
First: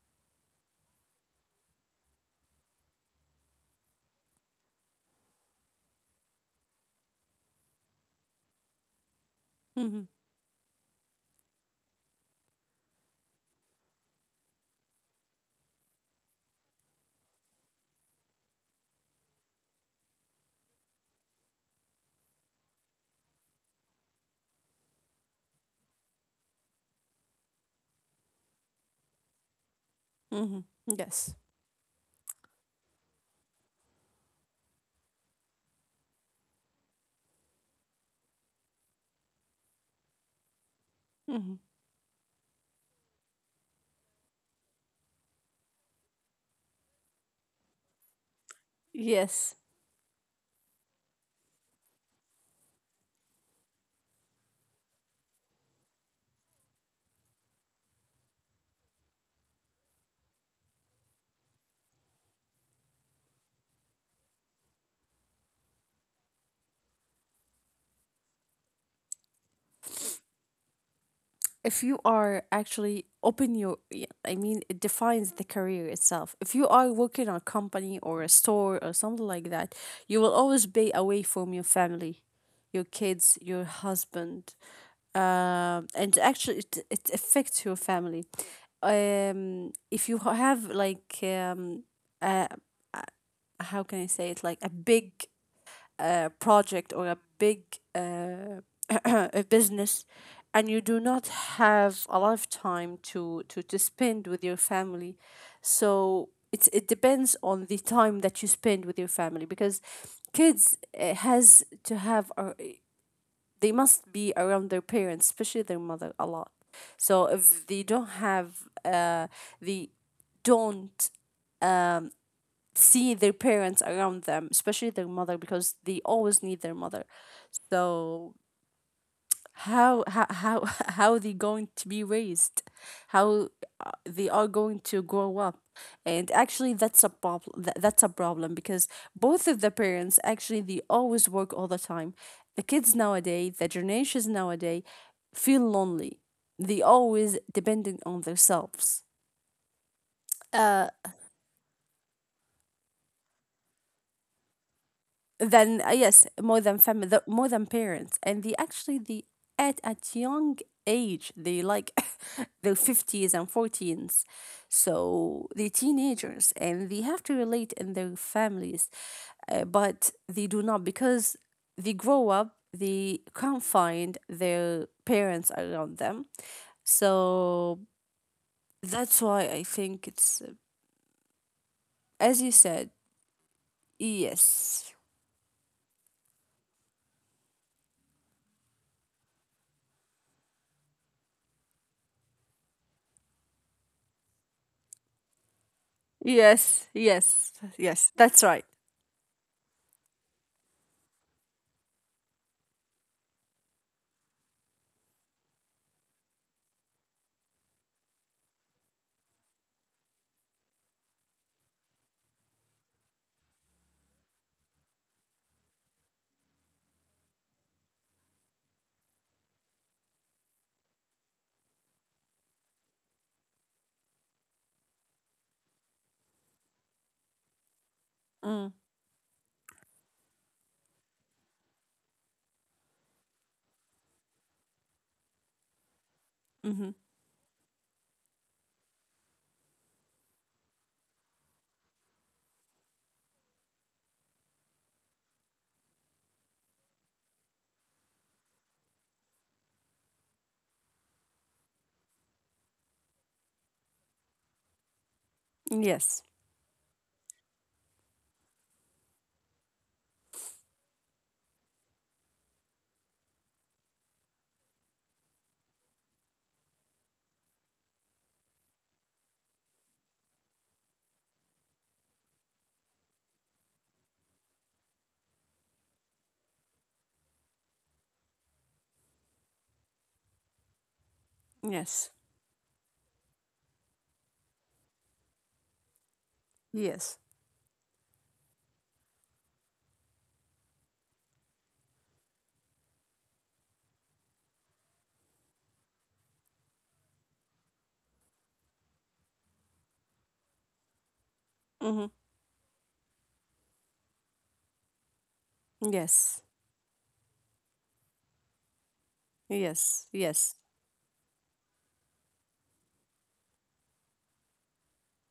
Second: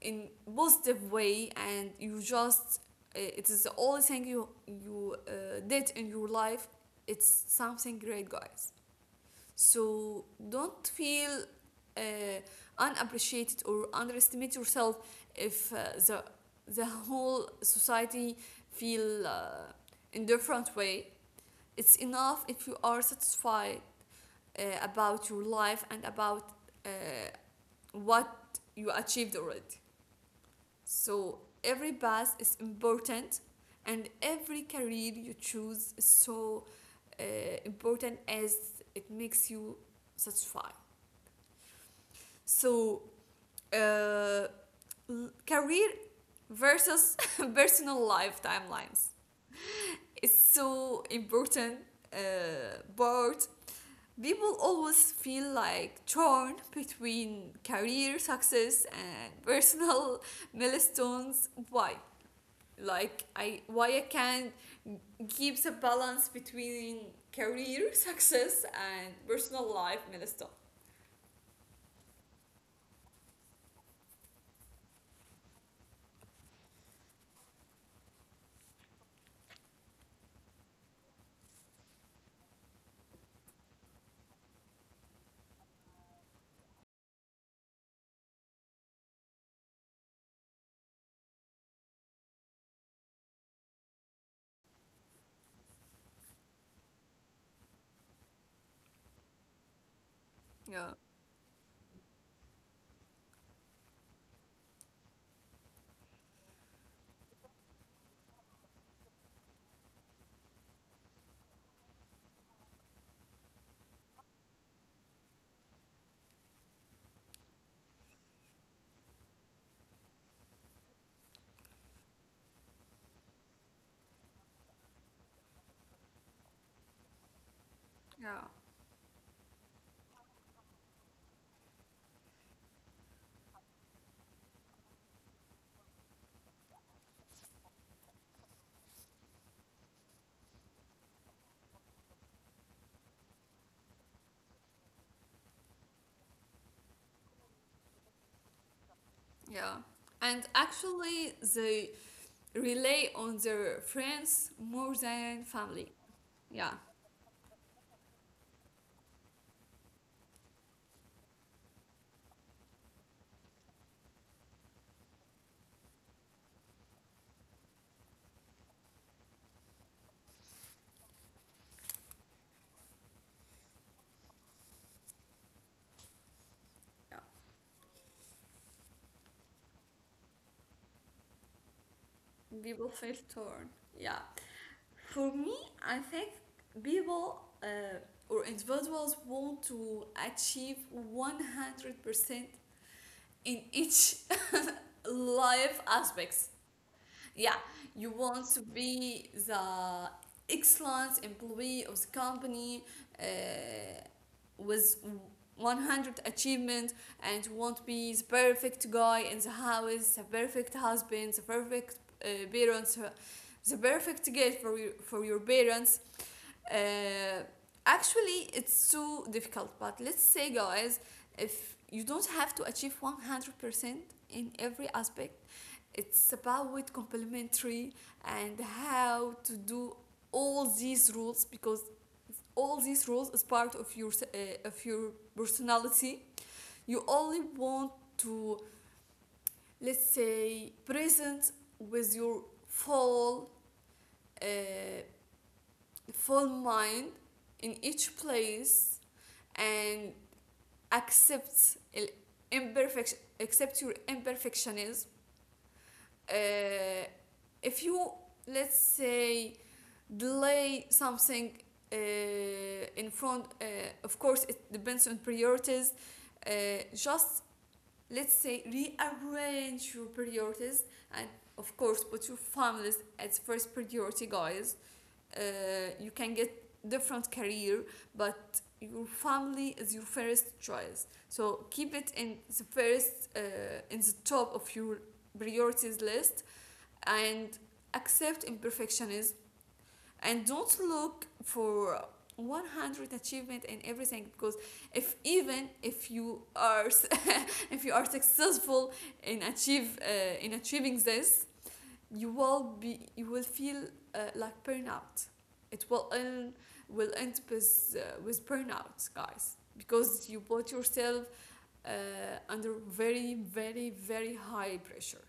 in positive way and you just it is the only thing you did in your life. It's something great, guys,
Hmm.
so don't feel uh, unappreciated or underestimate yourself if the whole society feel in different way. It's enough if you are satisfied about your life and about uh, what you achieved already.
Hmm. Yes.
So every path is important, and every career you choose is so uh, important as it makes you satisfied.
Hmm.
So, uh, career versus personal life timelines
Yes,
is so important but people always feel like torn between career success and personal milestones. Why I can't keep the balance between career success and personal life milestone?
if you are actually open your, yeah, I mean, it defines the career itself. If you are working on a company or a store or something like that, you will always be away from your family, your kids, your husband, and actually it affects your family. If you have like, a, a- how can I say it, like a big project or a big uh, a business, and you
Yeah.
do not have a lot of time to spend with your family. So it's, it depends on the time that you spend with your family, because kids has to have a, they must be around their parents, especially their mother, a lot. So if they don't have uh, they don't um, see their parents around them, especially their mother, because they always need their mother. So
Yeah.
how how are they going to be raised? How they are going to grow up? And actually, that's a problem. That's a problem because both of the parents actually they always work all the time. The kids nowadays, the generations nowadays, feel lonely. They always dependent on themselves.
Yeah. And actually, they rely on their friends more than
Than
family.
Yes, more
Yeah.
than family, more than parents, and they actually they at young age, they like the 50s and 14s, so the teenagers, and they have to relate in their families, but they do not, because they grow up, they can't find their parents around them. So that's why I think it's as you
Yeah. People
said.
feel torn. Yeah.
Yes.
For me, I think people or individuals want to achieve 100% in each life aspects.
Yes. Yes.
Yeah, you
Yes,
want
that's
to
right.
be the excellent employee of the company uh, with 100% achievement, and you want to be the perfect guy in the house, the perfect husband, the perfect uh, parents, the perfect gift for for your parents. Uh, actually, it's too difficult. But let's say, guys, if you don't have to achieve 100% in every aspect, it's about complementary and
Mm.
how to do all these rules because all these rules is part of your personality.
Mm-hmm.
You only want to, let's say, present with your uh, full mind in each place and accepts imperfection, accept your imperfectionism.
Yes.
uh, if you, let's say, delay something uh, in front, of course it depends on priorities, just let's say rearrange your priorities and of course put your families as first priority, guys. uh, you can get different career, but your family is your first choice, so keep
Yes.
it in the first in the top of your priorities list
Yes.
and accept imperfectionism and don't look for 100% achievement in everything because if even if you are, if you are successful in achieve in achieving this,
Mm-hmm.
you will feel like burnout. It will
Yes.
end Will end with burnout, guys,
Yes.
because you
Yes.
put yourself uh, under very high pressure.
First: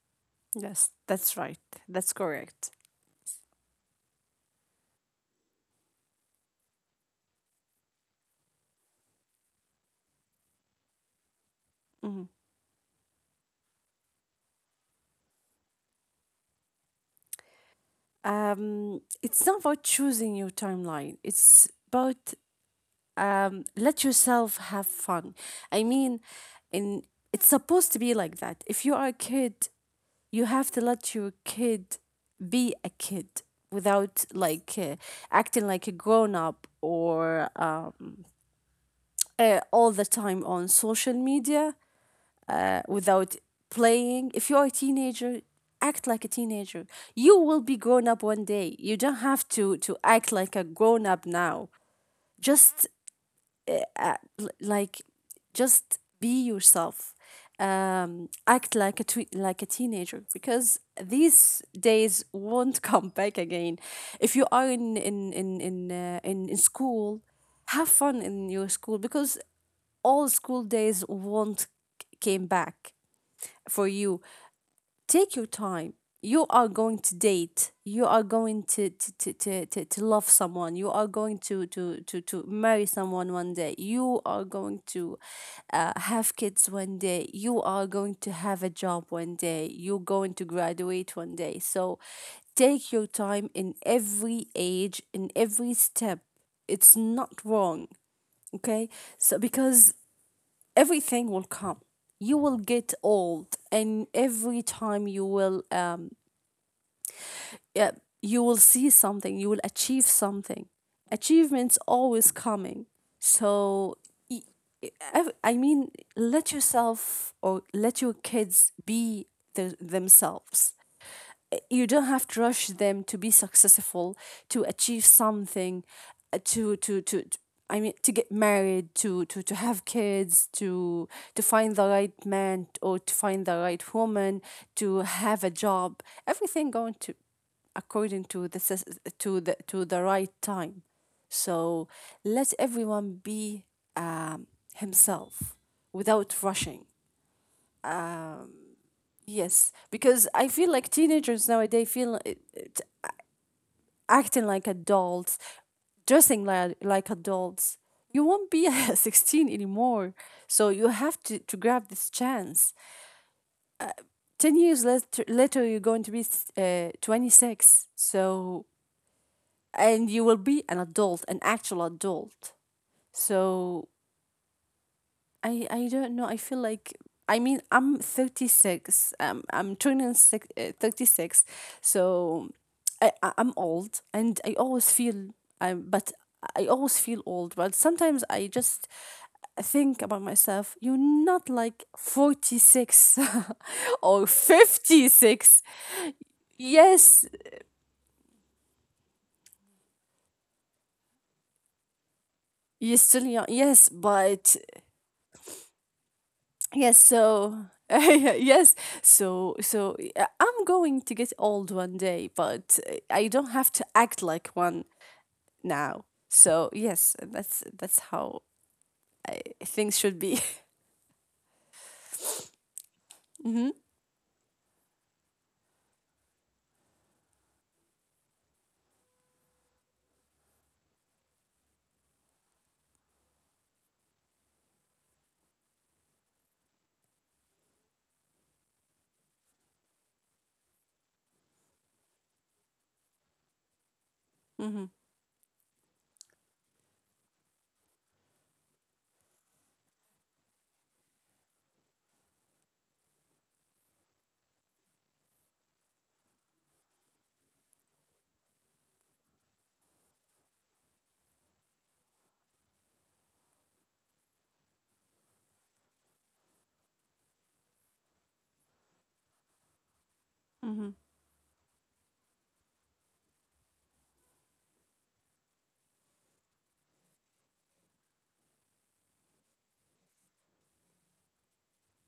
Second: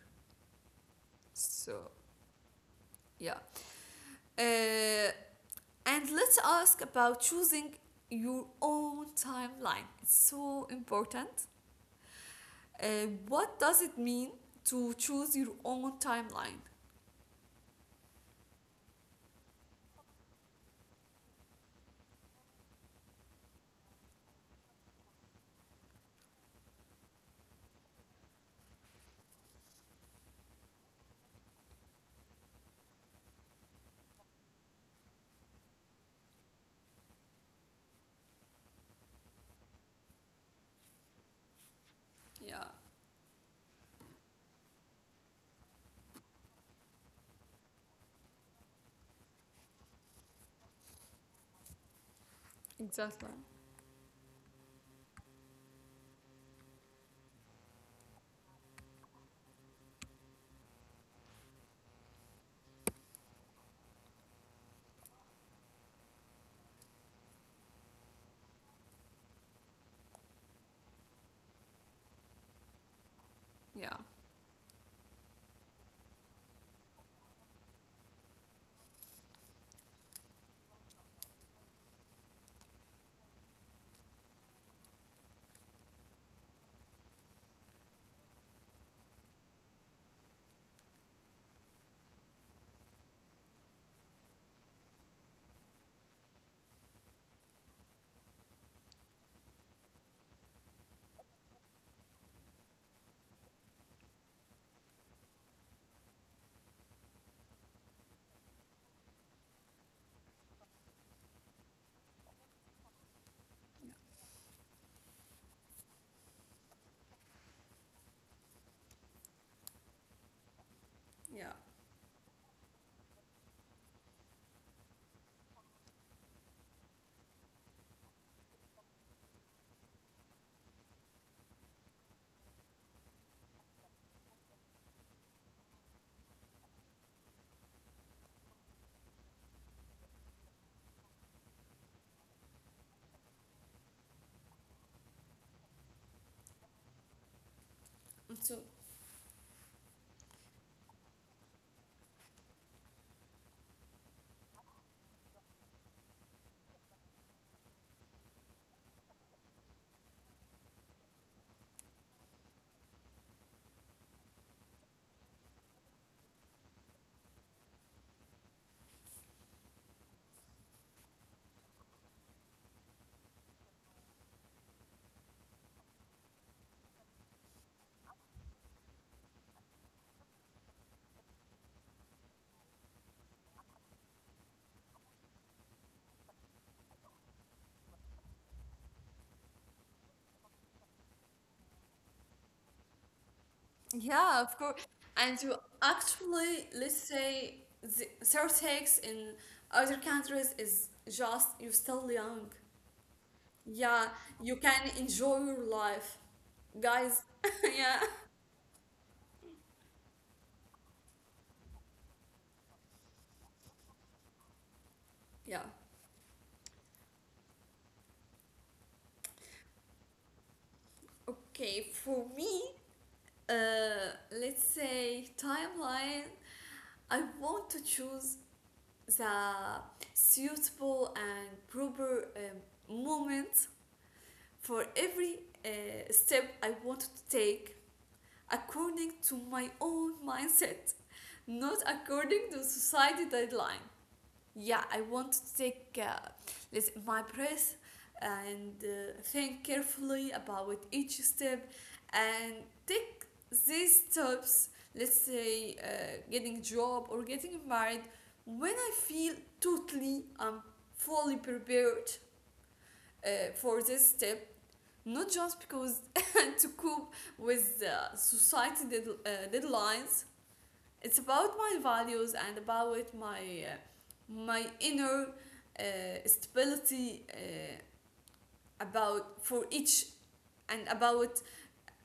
Yes, that's right.
So
That's correct.
yeah, uh, and let's ask about choosing your own timeline. It's so important.
Hmm.
What does it mean to choose your own timeline?
It's not about choosing your timeline. It's about, let yourself have fun. I mean, in it's supposed to be like that. If you are a kid, you have to let your kid be a kid without like, acting like a grown up, or all the time on social media,
Yeah,
without playing. If you're a teenager, act like a teenager. You will be grown up one day. You don't have to act like a grown up now. Just
exactly.
uh, like just be yourself. Act like a teenager, because these days won't come back again. If you are in in school, have fun in your school, because all school days won't came back for
Yeah,
you. Take your time. You are going to date. You are going to love someone. You are going to marry someone one day. You are going to have kids one day. You are going to have a job one day. You're going to graduate one day. So take your time in every age, in every step. It's not wrong. Okay. So because everything will come. You will get old, and every time you will, yeah, you will see something, you will achieve something. Achievements always coming. So, I mean, let yourself or let your kids be themselves.
yeah.
You don't have to rush them to be successful, to achieve something, to, I mean, to get married, to have kids, to find the right man, or to find the right woman, to have a job. Everything going to, according to to the right time. So let everyone be um, himself, without rushing. um,
So
Yes, because I feel like teenagers nowadays feel acting like adults, dressing like adults. You won't be 16 anymore. So you have to grab this chance. 10 years later you're going to be 26. And you will be an adult, an actual adult. So I don't know. I feel like I mean I'm 36. I'm turning 36. So I'm old and I always feel but I always feel old, but sometimes I just think about myself, you're not like 46 or
yeah, of course. And to
56.
actually, let's
Yes,
say, the surtax in other countries is just you're still young.
you're still young. Yes,
Yeah, you
but
can enjoy your life,
Yes,
guys.
so
Yeah,
I'm going to get old one day, but I don't have to act like one
yeah.
now. So yes, that's how things should be.
Okay, for me,
mm-hmm.
let's say timeline. I want to choose the suitable and proper moment for every step I want to take according to my own mindset, not according to society deadline. Yeah,
Mm-hmm.
I want to take let's- my breath and think carefully about each step and take these steps. Let's say getting a job or getting married when I feel totally I'm fully prepared for this step, not just because to cope with society deadlines.
Mm-hmm.
It's about my values and about my uh, my inner uh, stability, about for each, and about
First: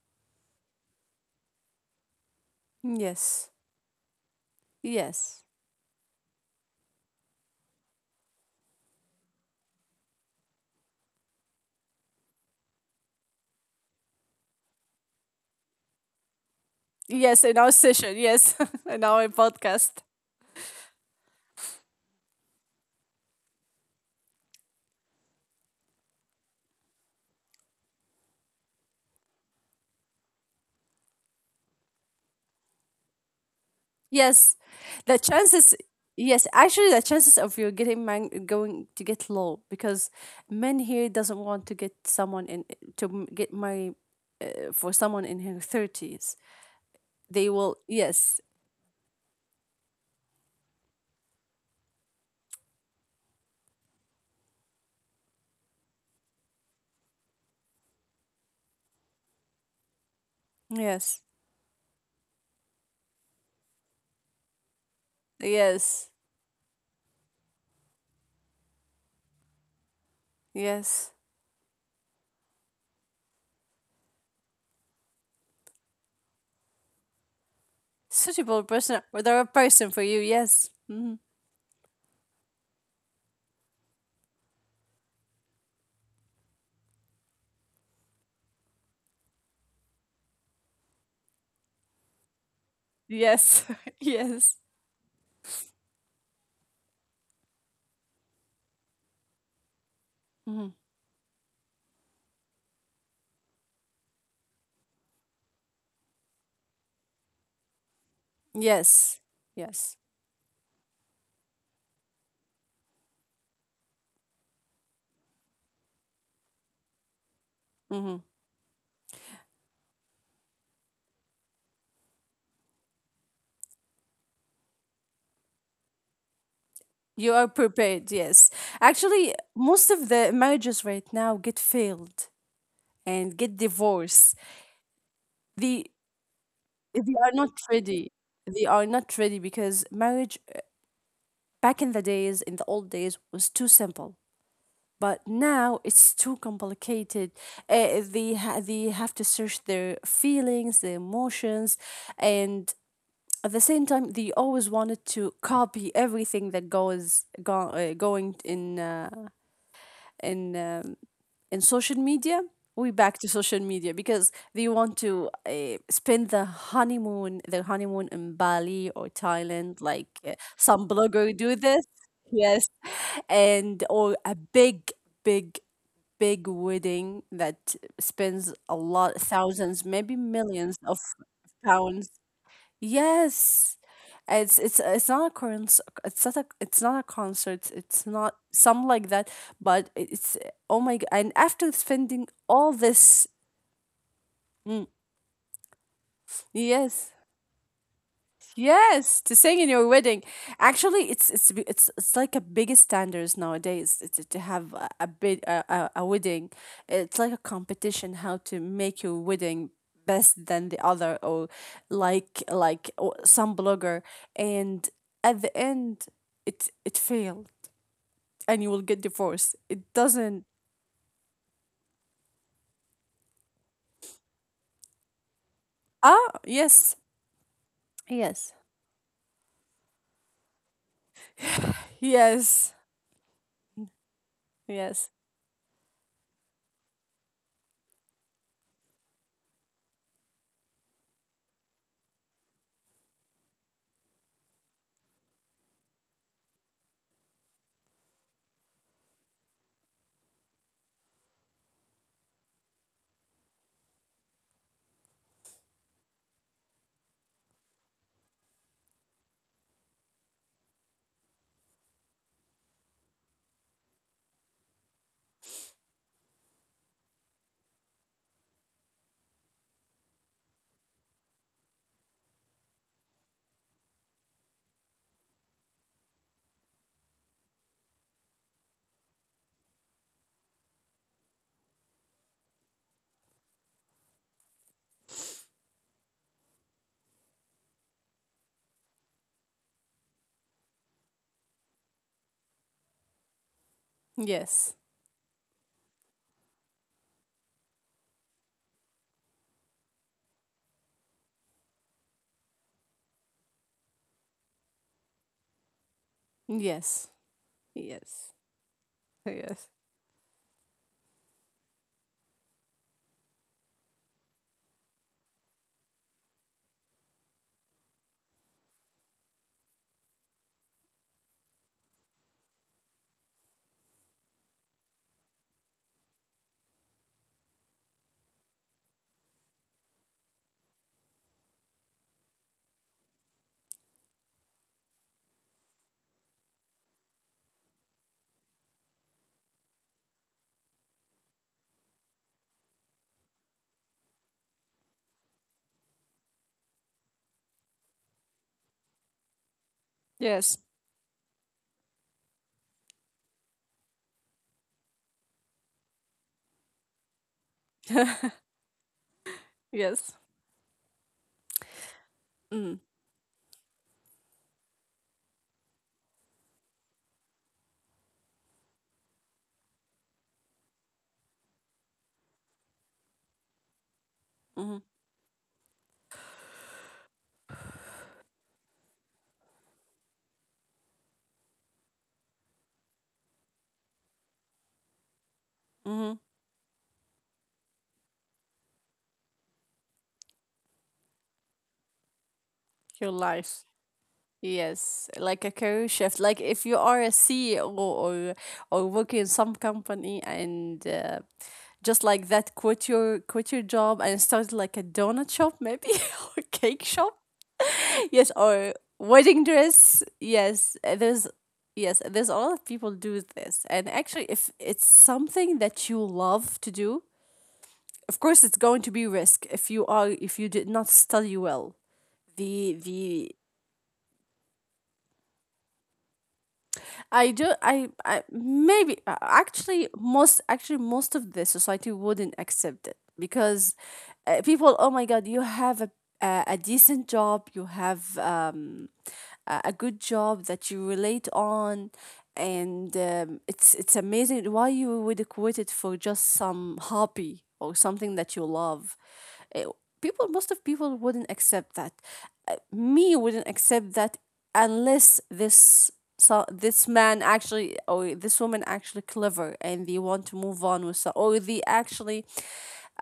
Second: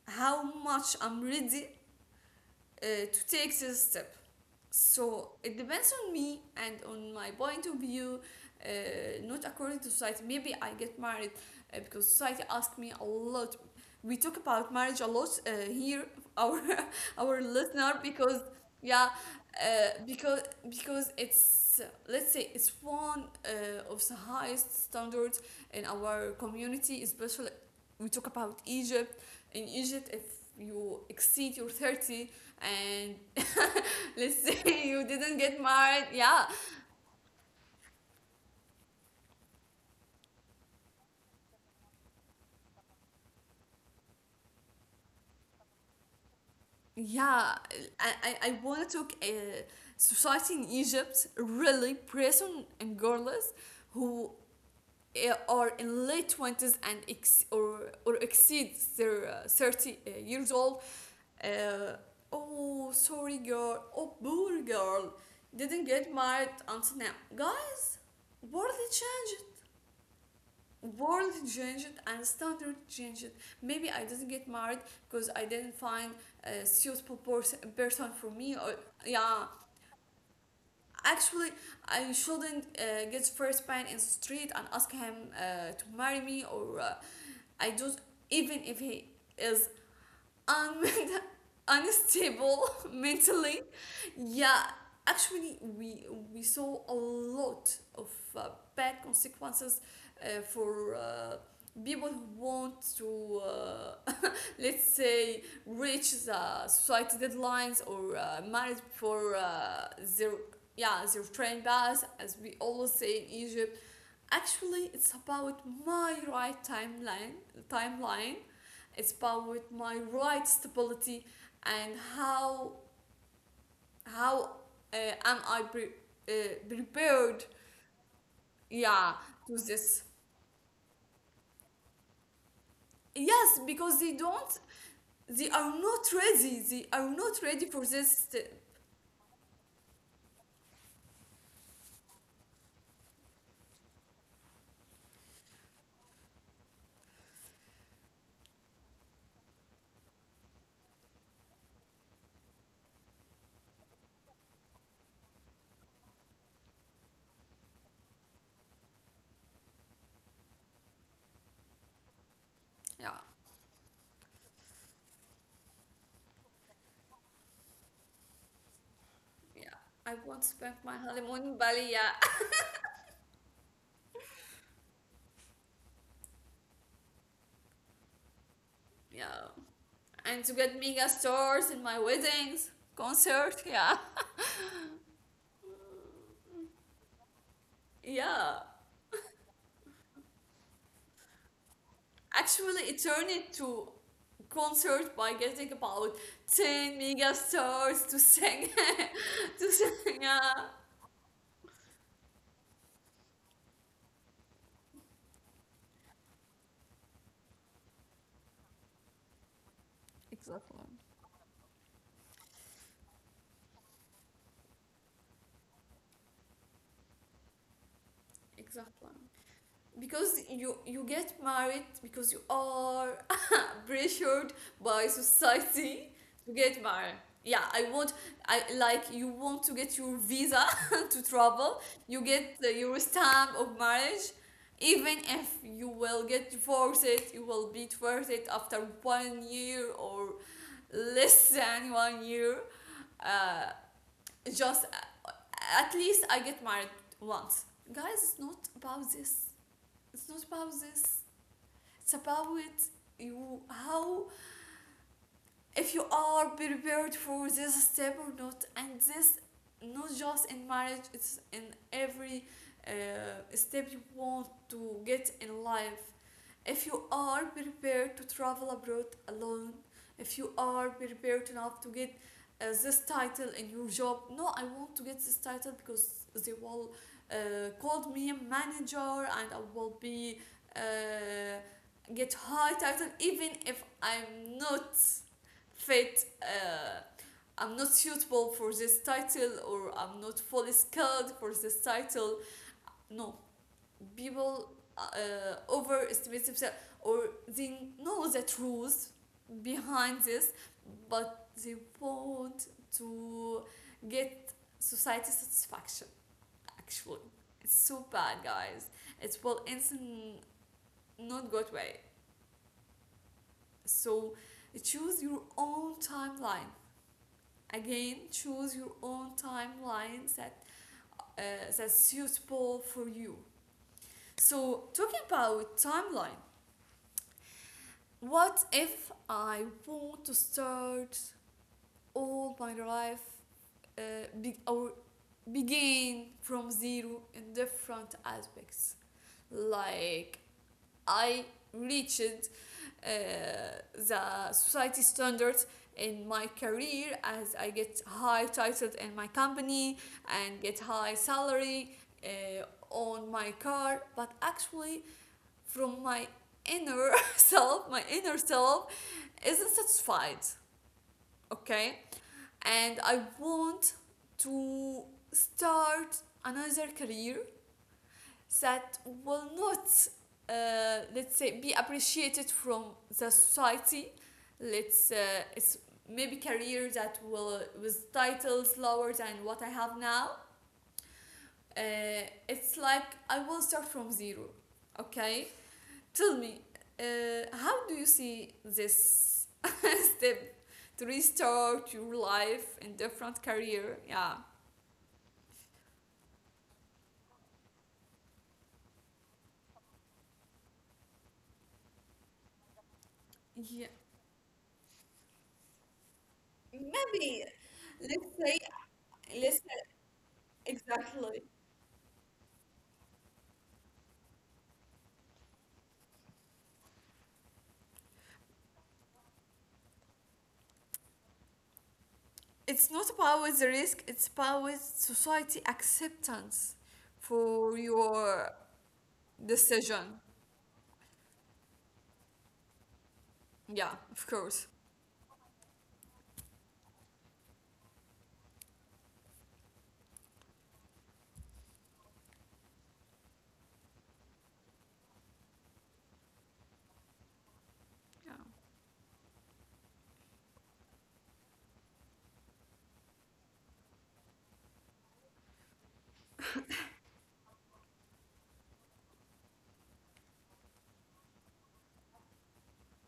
how much I'm ready to
Yes.
take this step. So
Yes.
it depends on me and on my point of view, uh, not according to society. Maybe I get married because society asked me a lot. We talk about marriage a lot here, our our
Yes, in our
listener,
session,
because
yes, in
yeah
our podcast.
uh, because because it's, let's say, it's one of the highest standards in our community, especially we talk about Egypt. In Egypt, if you exceed your 30 and let's say
Yes.
you
The
didn't get
chances
married, yeah.
the chances of you getting man going to get low because men here doesn't want to get someone get married for someone in her 30s. They
Yeah.
will, yes,
I want to talk society in Egypt really person and girls who are in late 20s and ex- or exceed their 30 years old,
yes,
uh, oh sorry girl, oh poor girl didn't get
yes,
married until now, guys. What did they change?
yes.
World changed and standard changed. Maybe I didn't get married because I didn't find a suitable person for me,
Suitable
or
person, or they're
yeah,
a person for you, yes. Hmm.
actually, I shouldn't get first man in the street and ask him to marry me, or I just, even if he is and unstable mentally.
Yes, yes.
Yeah, actually, we saw a lot of bad consequences
Hmm.
for people who want to, let's say, reach the society deadlines or marriage
Yes,
for
yes.
their, yeah, their train pass, as we always say in Egypt. Actually, it's about my right timeline.
Hmm.
Timeline. It's about my right stability and how uh, am I uh,
You are
prepared?
prepared, yes.
Yeah,
Actually,
to
most
this.
of the marriages right now get failed and get
Yes, because they
divorced.
don't. They are
They,
not ready. They are
they are
not
not
ready for
ready.
this. Uh,
They are not ready because marriage back in the days, in the old days, was too simple. But now it's too complicated. They have to search their feelings, their emotions, and at the same time they always wanted to copy everything that going in um, in social media. We
yeah,
back to social media because they want to spend the honeymoon in Bali or
yeah.
Thailand, like
I want to spend
some
my
blogger
honeymoon
do
in
this.
Bali. Yeah,
Yes, and or a big big wedding that spends a lot,
yeah.
thousands, maybe
And to
millions
get
of
mega stars in my
pounds.
weddings, concert.
Yes.
Yeah,
It's it's not a concert. It's not a concert. It's not
yeah.
some like that. But it's oh my god! And after spending all
Actually it turned
this,
into
mm,
concert by getting about 10
yes,
mega stars to sing,
yes, to sing
to
in your
sing,
wedding.
yeah.
Actually, it's b- it's like a biggest standards nowadays to have a big a wedding. It's like a competition how to make your wedding best than
Exactly,
the other or like or some blogger and at the end it failed and you will get
exactly,
divorced. It
because
doesn't.
you get married because you are pressured by society
Ah,
to get
yes.
married. yeah i want
Yes.
i like you want to get your visa to travel, you get the,
Yes.
your stamp of marriage,
Yes.
even if you will get divorced. You will be divorced after 1 year or less than 1 year, uh, just at least I get married once, guys. It's not about this. It's not about this. It's about you, how, if you are prepared for this step or not. And this, not just in marriage, it's in every uh, step you want to get in life. If you are prepared to travel abroad alone, if you are prepared enough to get this title in your job. No, I want to get this title because they will call me a manager, and I will be uh, get high title even if I'm not fit. I'm not suitable for this title, or I'm not fully skilled for this title. No, people
Yes.
uh, overestimate themselves, or they know the truth behind this, but they want to get society satisfaction.
Yes.
Actually, it's so
Yes.
bad, guys. It will end in not good way. So choose your own timeline. Again, choose your own timeline that that's suitable for you. So talking about timeline, what if I want to start all my life, uh, be- or begin from zero in different aspects, like I reached uh, the society standards in my career as I get high titles in my company and
Yes.
get high salary uh, on my car, but actually from my inner my
Yes.
inner self isn't
Yes.
satisfied, okay?
Mm.
And I want to start another career that will not, let's say, be appreciated from the society.
Hmm.
Let's It's maybe career that will with titles lower than what I have now. It's like I will start from zero. Okay, tell me, how do you see this step to restart your life in
Your
different
life.
career? Yeah.
Yes, like a career shift. Like if you are a CEO or working in some company and just like that, quit your
Yeah.
job and start like a donut shop maybe or cake shop.
Maybe let's
Yes,
say
or
let
wedding
listen
dress. Yes,
exactly.
there's yes, there's a lot of people do this. And actually, if it's something that you love to do, of course it's going to be risk if you are if you did not study well
It's
the
not
the
about the risk, it's about society acceptance for
I
your
maybe
decision.
actually most of the society wouldn't accept it because
Yeah, of course.
people oh my god you have a decent job you have a good job that you relate on and it's amazing why you would quit it for just some hobby or something
Yeah,
that you love. Uh, People, most of people wouldn't accept that. Me wouldn't accept that unless this so this man actually or this woman actually clever and they want to move on with so or they actually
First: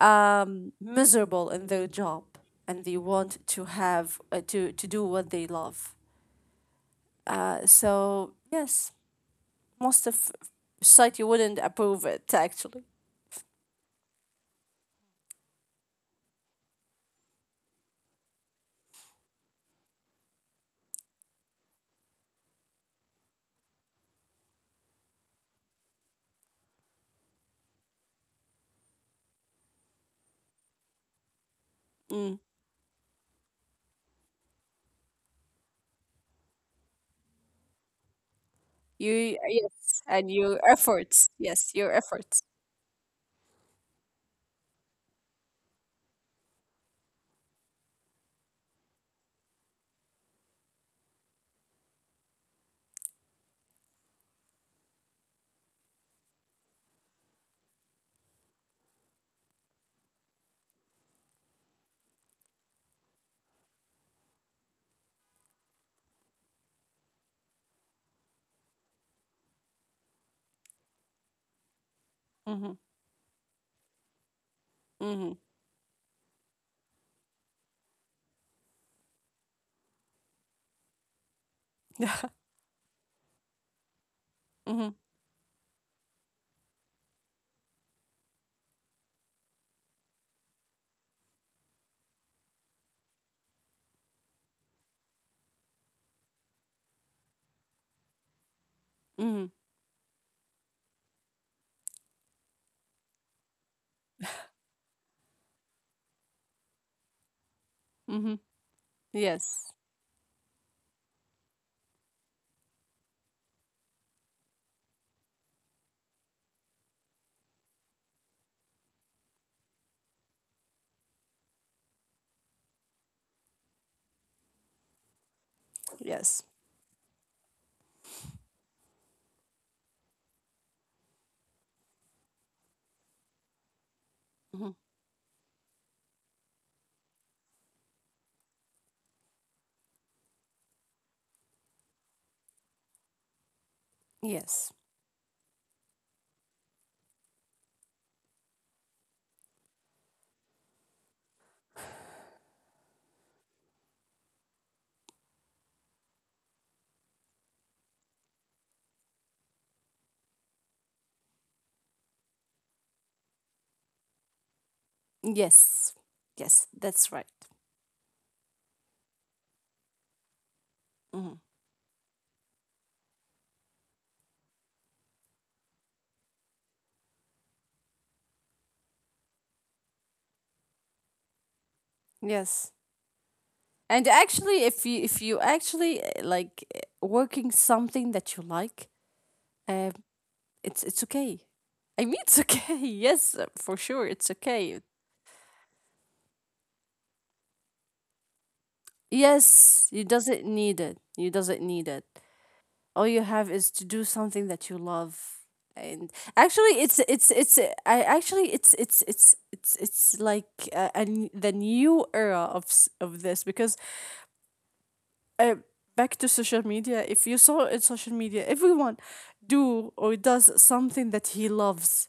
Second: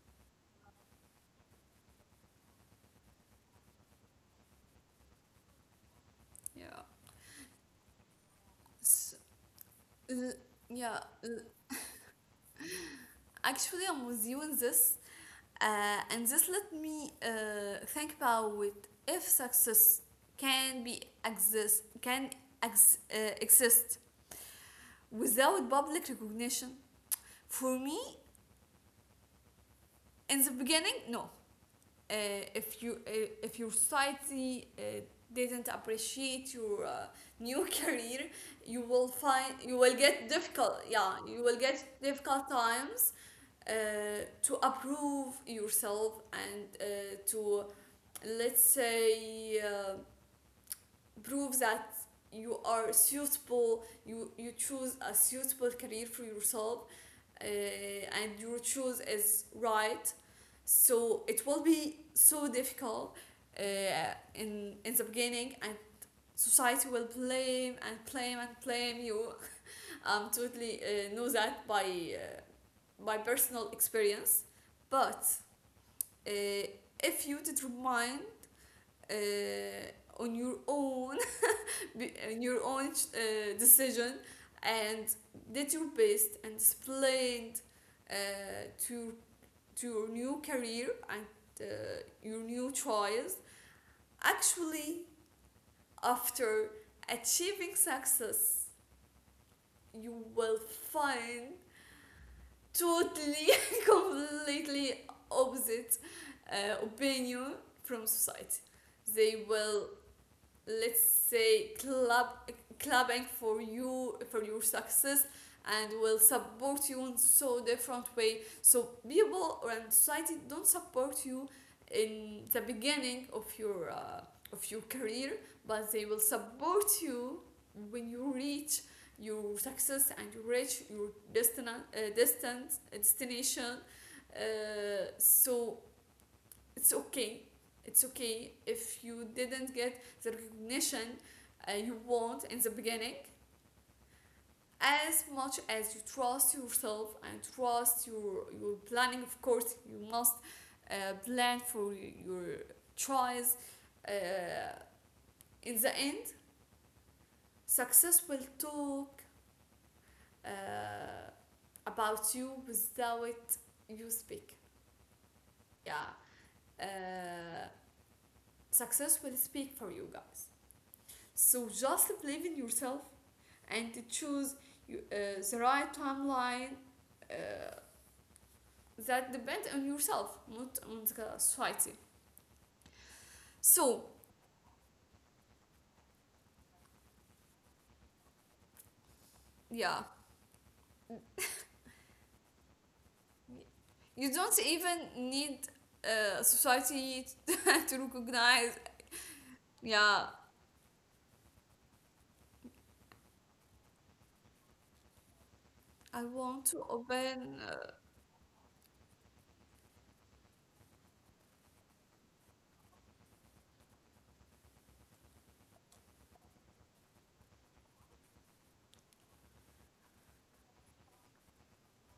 miserable in their job and they want to have to do what they love.
yeah.
Yes,
S-
most of
l- yeah
society
l-
wouldn't approve it actually.
Actually, I'm with you in this. And this, let me think about it. If success can exist without public recognition? For me, in the beginning, no. uh,
Mm.
if you if your society didn't appreciate your new career, you will
You
find you
yes,
will
and
get
your
difficult, yeah,
efforts.
you will
Yes, your
get
efforts.
difficult times, uh, to approve yourself and to let's say prove that you are suitable, you choose a suitable career for yourself, and your choice is right. So it will be so difficult, uh, in the beginning, and society will blame and blame and blame you. I totally know that uh,
Mm-hmm.
by personal experience. But
Mm-hmm.
uh, if you determine on your own,
Yeah.
and your own decision,
mhm.
and did your best, and displayed uh, to, to your new career and uh, your new choice, actually after achieving success,
Mhm.
you will find totally completely opposite opinion from
Mhm.
society. They
Yes.
will let's say clubbing for you, for your success, and will support you in so different way. So people and society don't support you in the beginning of your career, but they will
Yes.
support you when you reach your success and you reach your destina- distant destination.
Mhm.
uh, so it's okay, it's okay if you didn't get the recognition you want in the beginning.
Yes.
As much as you trust yourself and trust your planning, of course you must plan for your choice. uh, in the end, success will talk uh, about you without you speak.
Yes.
Yeah.
Yes. That's right.
uh, Success will speak for you, guys.
Mhm.
So just believe in yourself and to choose the right timeline, uh, that depends on yourself, not on the society.
Yes.
So,
And actually, if you actually like working something that you like, um,
yeah,
it's okay. I mean, it's okay. Yes, for sure,
you
it's
don't
okay.
even need society to recognize.
Yes, you
Yeah,
doesn't need it. You doesn't need it. All you have is to do something that you love and
I want
actually
to open.
it's I actually it's like and the new era of this because uh, back to social media if you saw in social media everyone do or does something that he loves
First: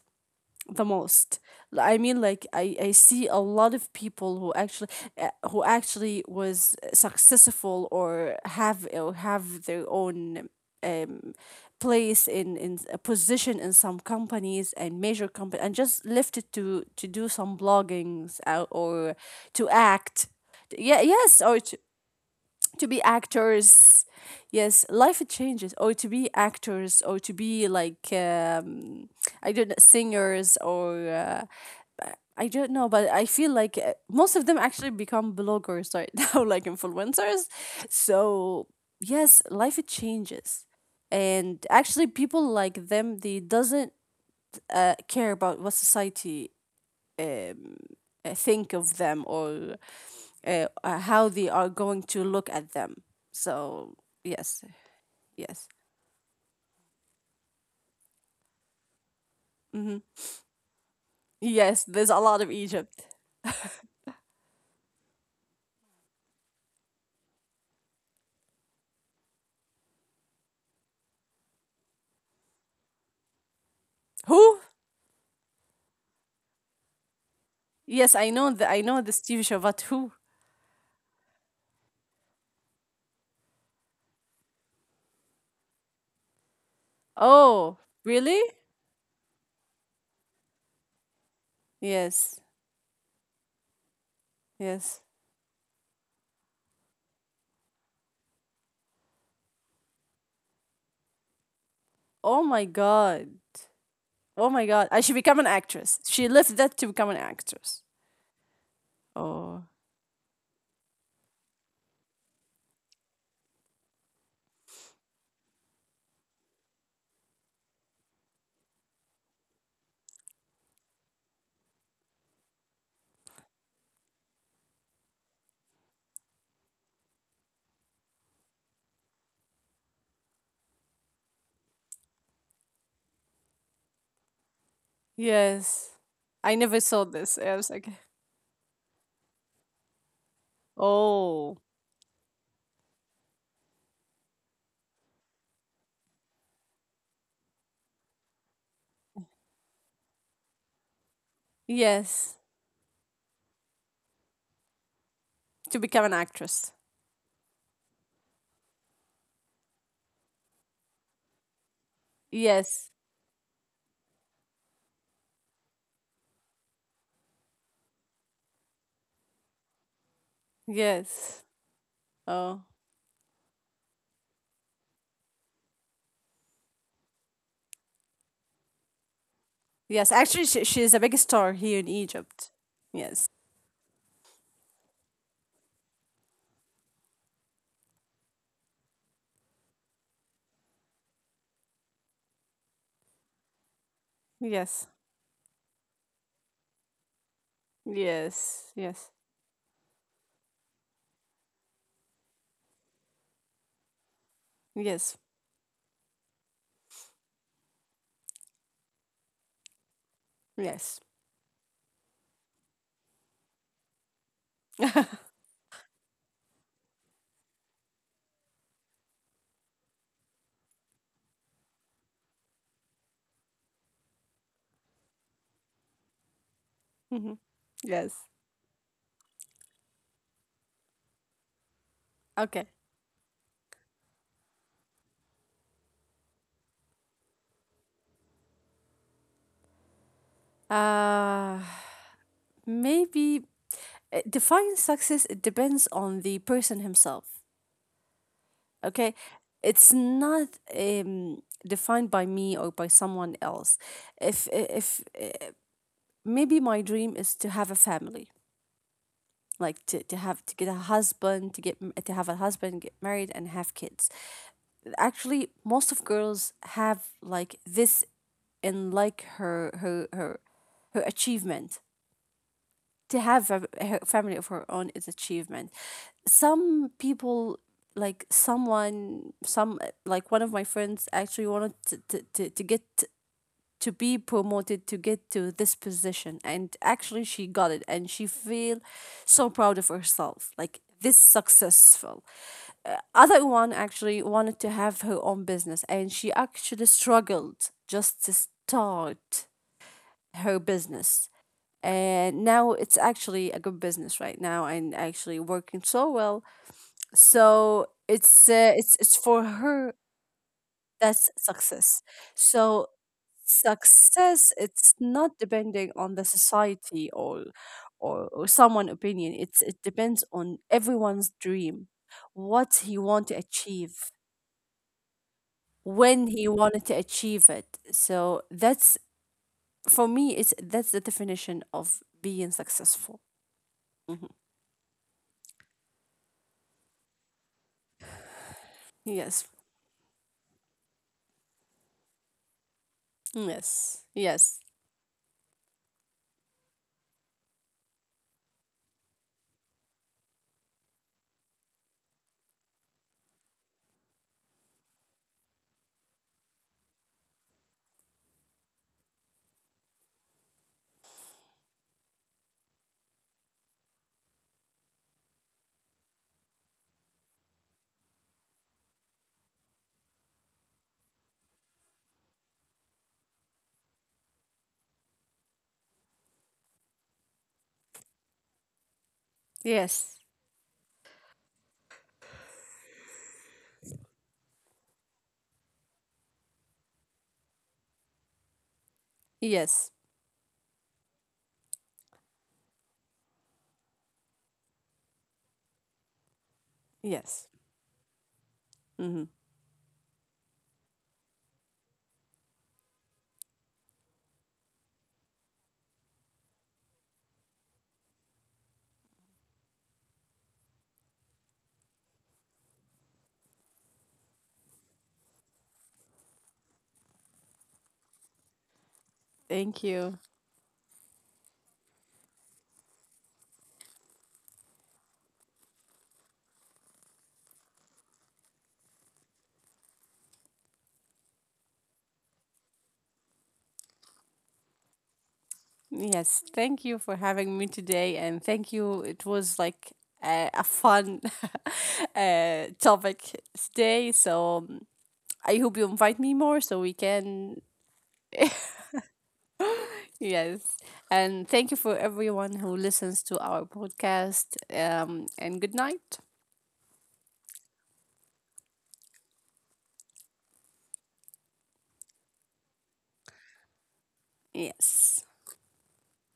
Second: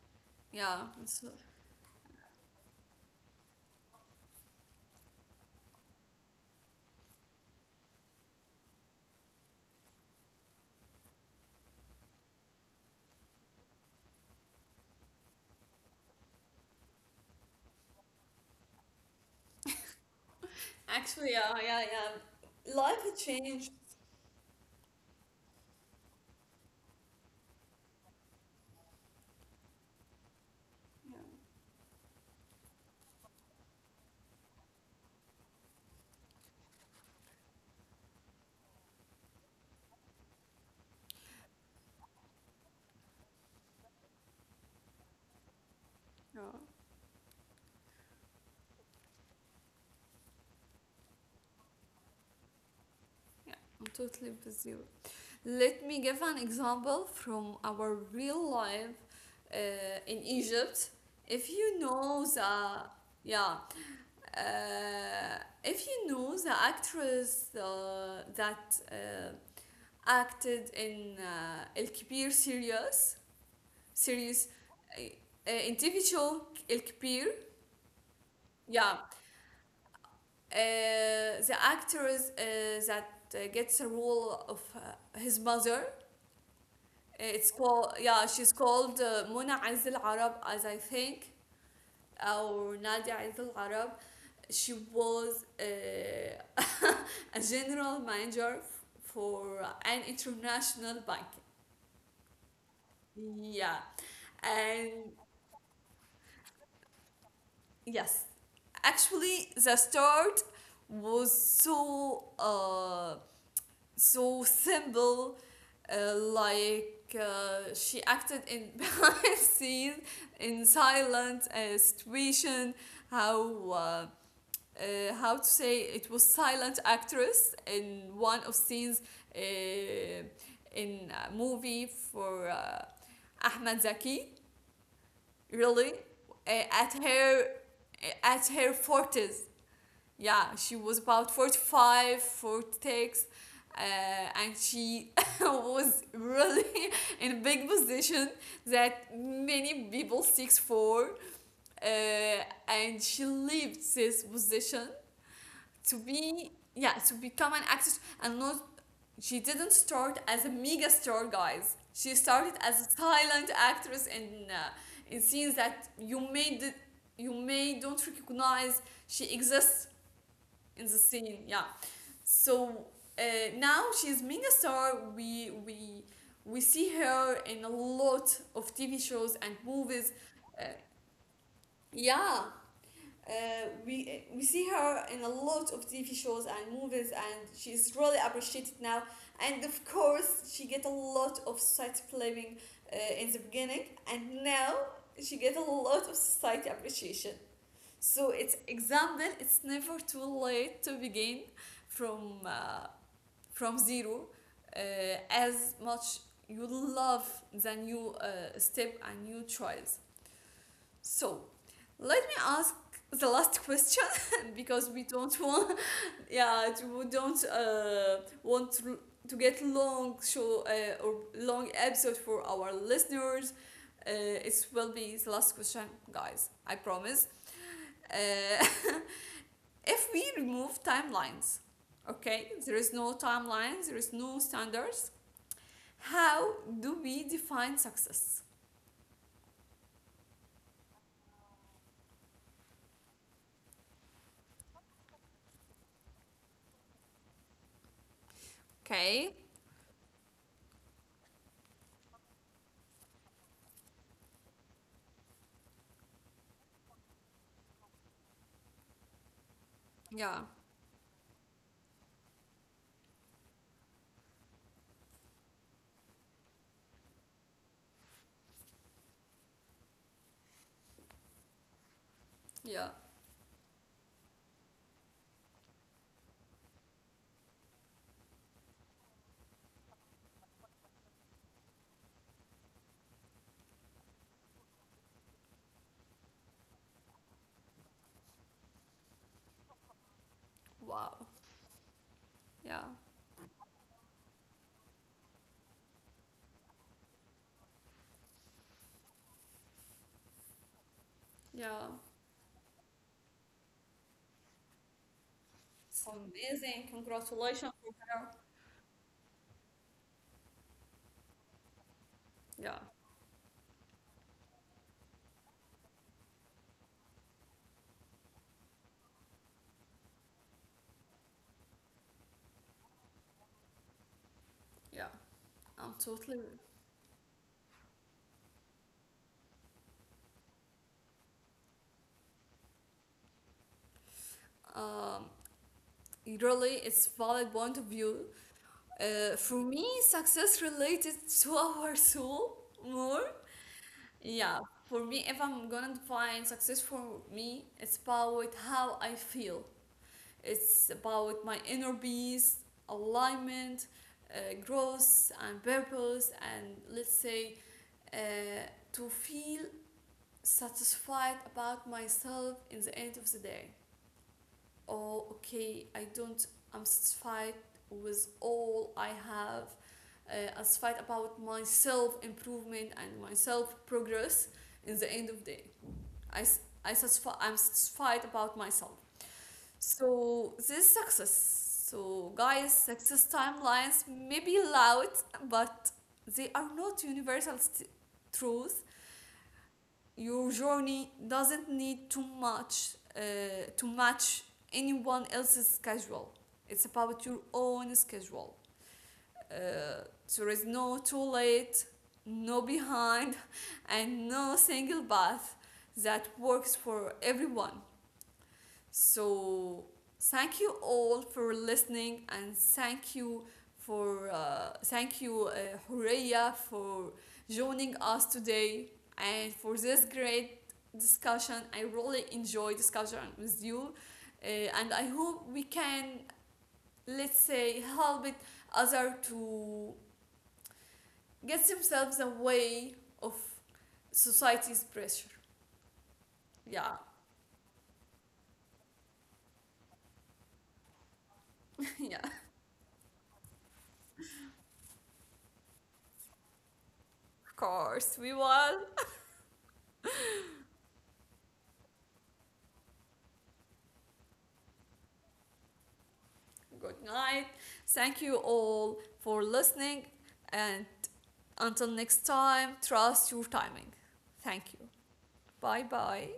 the
yeah, so
most. I see a lot of people who actually was successful or have their own um place in a position in some companies and major company and just left it to do some bloggings out or to act yeah
actually,
yes
yeah,
or
yeah, yeah.
to
Life
be
has changed.
actors yes life changes or to be actors or to be like I don't know singers or
Yeah,
I don't know but I feel like most of them actually become bloggers right now like influencers so yes life changes and actually people like them they doesn't care about what society
yeah,
um, think of them or how they are going to look at them.
yeah. I'm
So
totally with
yes,
you.
yes,
Let me give an example from our real life uh,
hmm
in Egypt. If
yes.
you
There's a
know
lot of
the,
Egypt.
yeah, if you know the actress that acted in El Kibir series,
Who?
series, uh, in TV show El Kibir,
Yes, I know that. I
yeah,
know this TV show, but who?
the actress that gets a role of his mother. It's
Oh,
called, yeah,
really?
she's called Mona Aiz Al Arab, as I think,
Yes,
or Nadia Aiz Al Arab. She
yes.
was a general manager for an international bank.
Oh my God.
Yeah,
Oh my God. I should
and
become an actress. She left that to become an actress.
yes, actually,
Oh,
the start was so so simple, she acted in behind scenes, in silent situation, how uh, how to say it was silent actress in one of scenes uh, in a movie for Ahmed Zaki,
yes.
really,
I never
uh,
saw
at
this. I
her
was like,
uh, at her forties. Yeah, she was about
oh,
45 46, uh, and she was really in a big position that many people seeks for,
yes.
and she left this position
To
to
become an
be,
actress.
yeah, to become an actress. And not, she didn't start as a mega star, guys. She started as
Yes,
a silent actress in scenes that you may did, you may don't recognize she exists in the
yes.
scene, yeah.
Oh,
So uh, now she's mega star, we see her in a lot of TV shows and
yes,
movies.
actually,
uh,
she is a big star here in Egypt.
yeah
Yes,
uh, we we see her in a lot of TV shows and movies, and she's really appreciated now. And of course she get a lot of society blaming in the beginning, and now
yes,
she get a lot of society appreciation. So it's
yes, yes,
example, it's never too late to begin from uh, from zero, uh,
yes,
as much you love than you step and you tries.
yes,
So let me ask the last question, because we don't want, yeah, we don't want to get long show or long episode for our listeners. It will be the last question, guys. I promise.
hmm yes.
Uh, if we remove timelines, okay,
Okay.
there is no timelines, there is no standards. How do we define success?
Uh, maybe Define success. It depends on the person himself. Okay,
Okay?
it's not um defined by me or by someone else. If Maybe my dream is to have a family, like to have
Yeah,
to get a husband, to get m- to have a husband, get married, and have kids. Actually most of girls have like this in like her achievement
yeah,
to have a her family of her own is achievement. Some people like someone some like one of my friends actually wanted to get to be promoted to get to this position and actually she got it and she feel so proud of herself like this
wow,
successful. Uh,
yeah,
Other one actually wanted to have her own business and she actually struggled just to start her business
yeah.
and now it's actually a good business right now and actually working so
It's
well.
amazing. Congratulations
So
for her.
it's it's for her that's success. So
Yeah,
success it's not depending on the society or or someone opinion, it's it depends on everyone's dream, what he want to achieve,
yeah. I'm
when he
totally.
wanted to achieve it. So that's for me it's that's the definition of being successful. Mhm.
Um, really, it's valid point of view.
Yes,
For me, success related to our soul more.
yes, yes,
Yeah, for me, if I'm gonna define success for me, it's about how I feel. It's about my inner peace, alignment, growth, and purpose, and let's say uh, to feel satisfied about myself in the end of the day. Oh, okay, I don't, I'm satisfied with all I have. As fight about my self improvement and my self progress in the end of the day. I I satisfy. I'm satisfied about myself.
yes,
So this is success. So guys, success timelines may be loud, but they are not universal truth.
yes,
Your journey doesn't need too much to match anyone else's schedule. It's about your
yes,
own schedule.
hmm.
Uh, there is no too late, no behind, and no single path that works for everyone. So, thank you all for listening, and thank you for Horea, for joining us today and
Thank
for this
you.
great discussion. I really enjoy discussion with you, and I hope we can let's say help it other to get themselves away of society's pressure.
Yes, thank you
Yeah,
for having me today, and thank you. It was like a fun
yeah, of
topic today, so I hope you invite me more so we can.
course we will.
Yes, and thank you for everyone who listens to our podcast. And good night.
Good night. Thank you all for listening. And until next time, trust your timing. Thank you.
Yes.
Bye bye.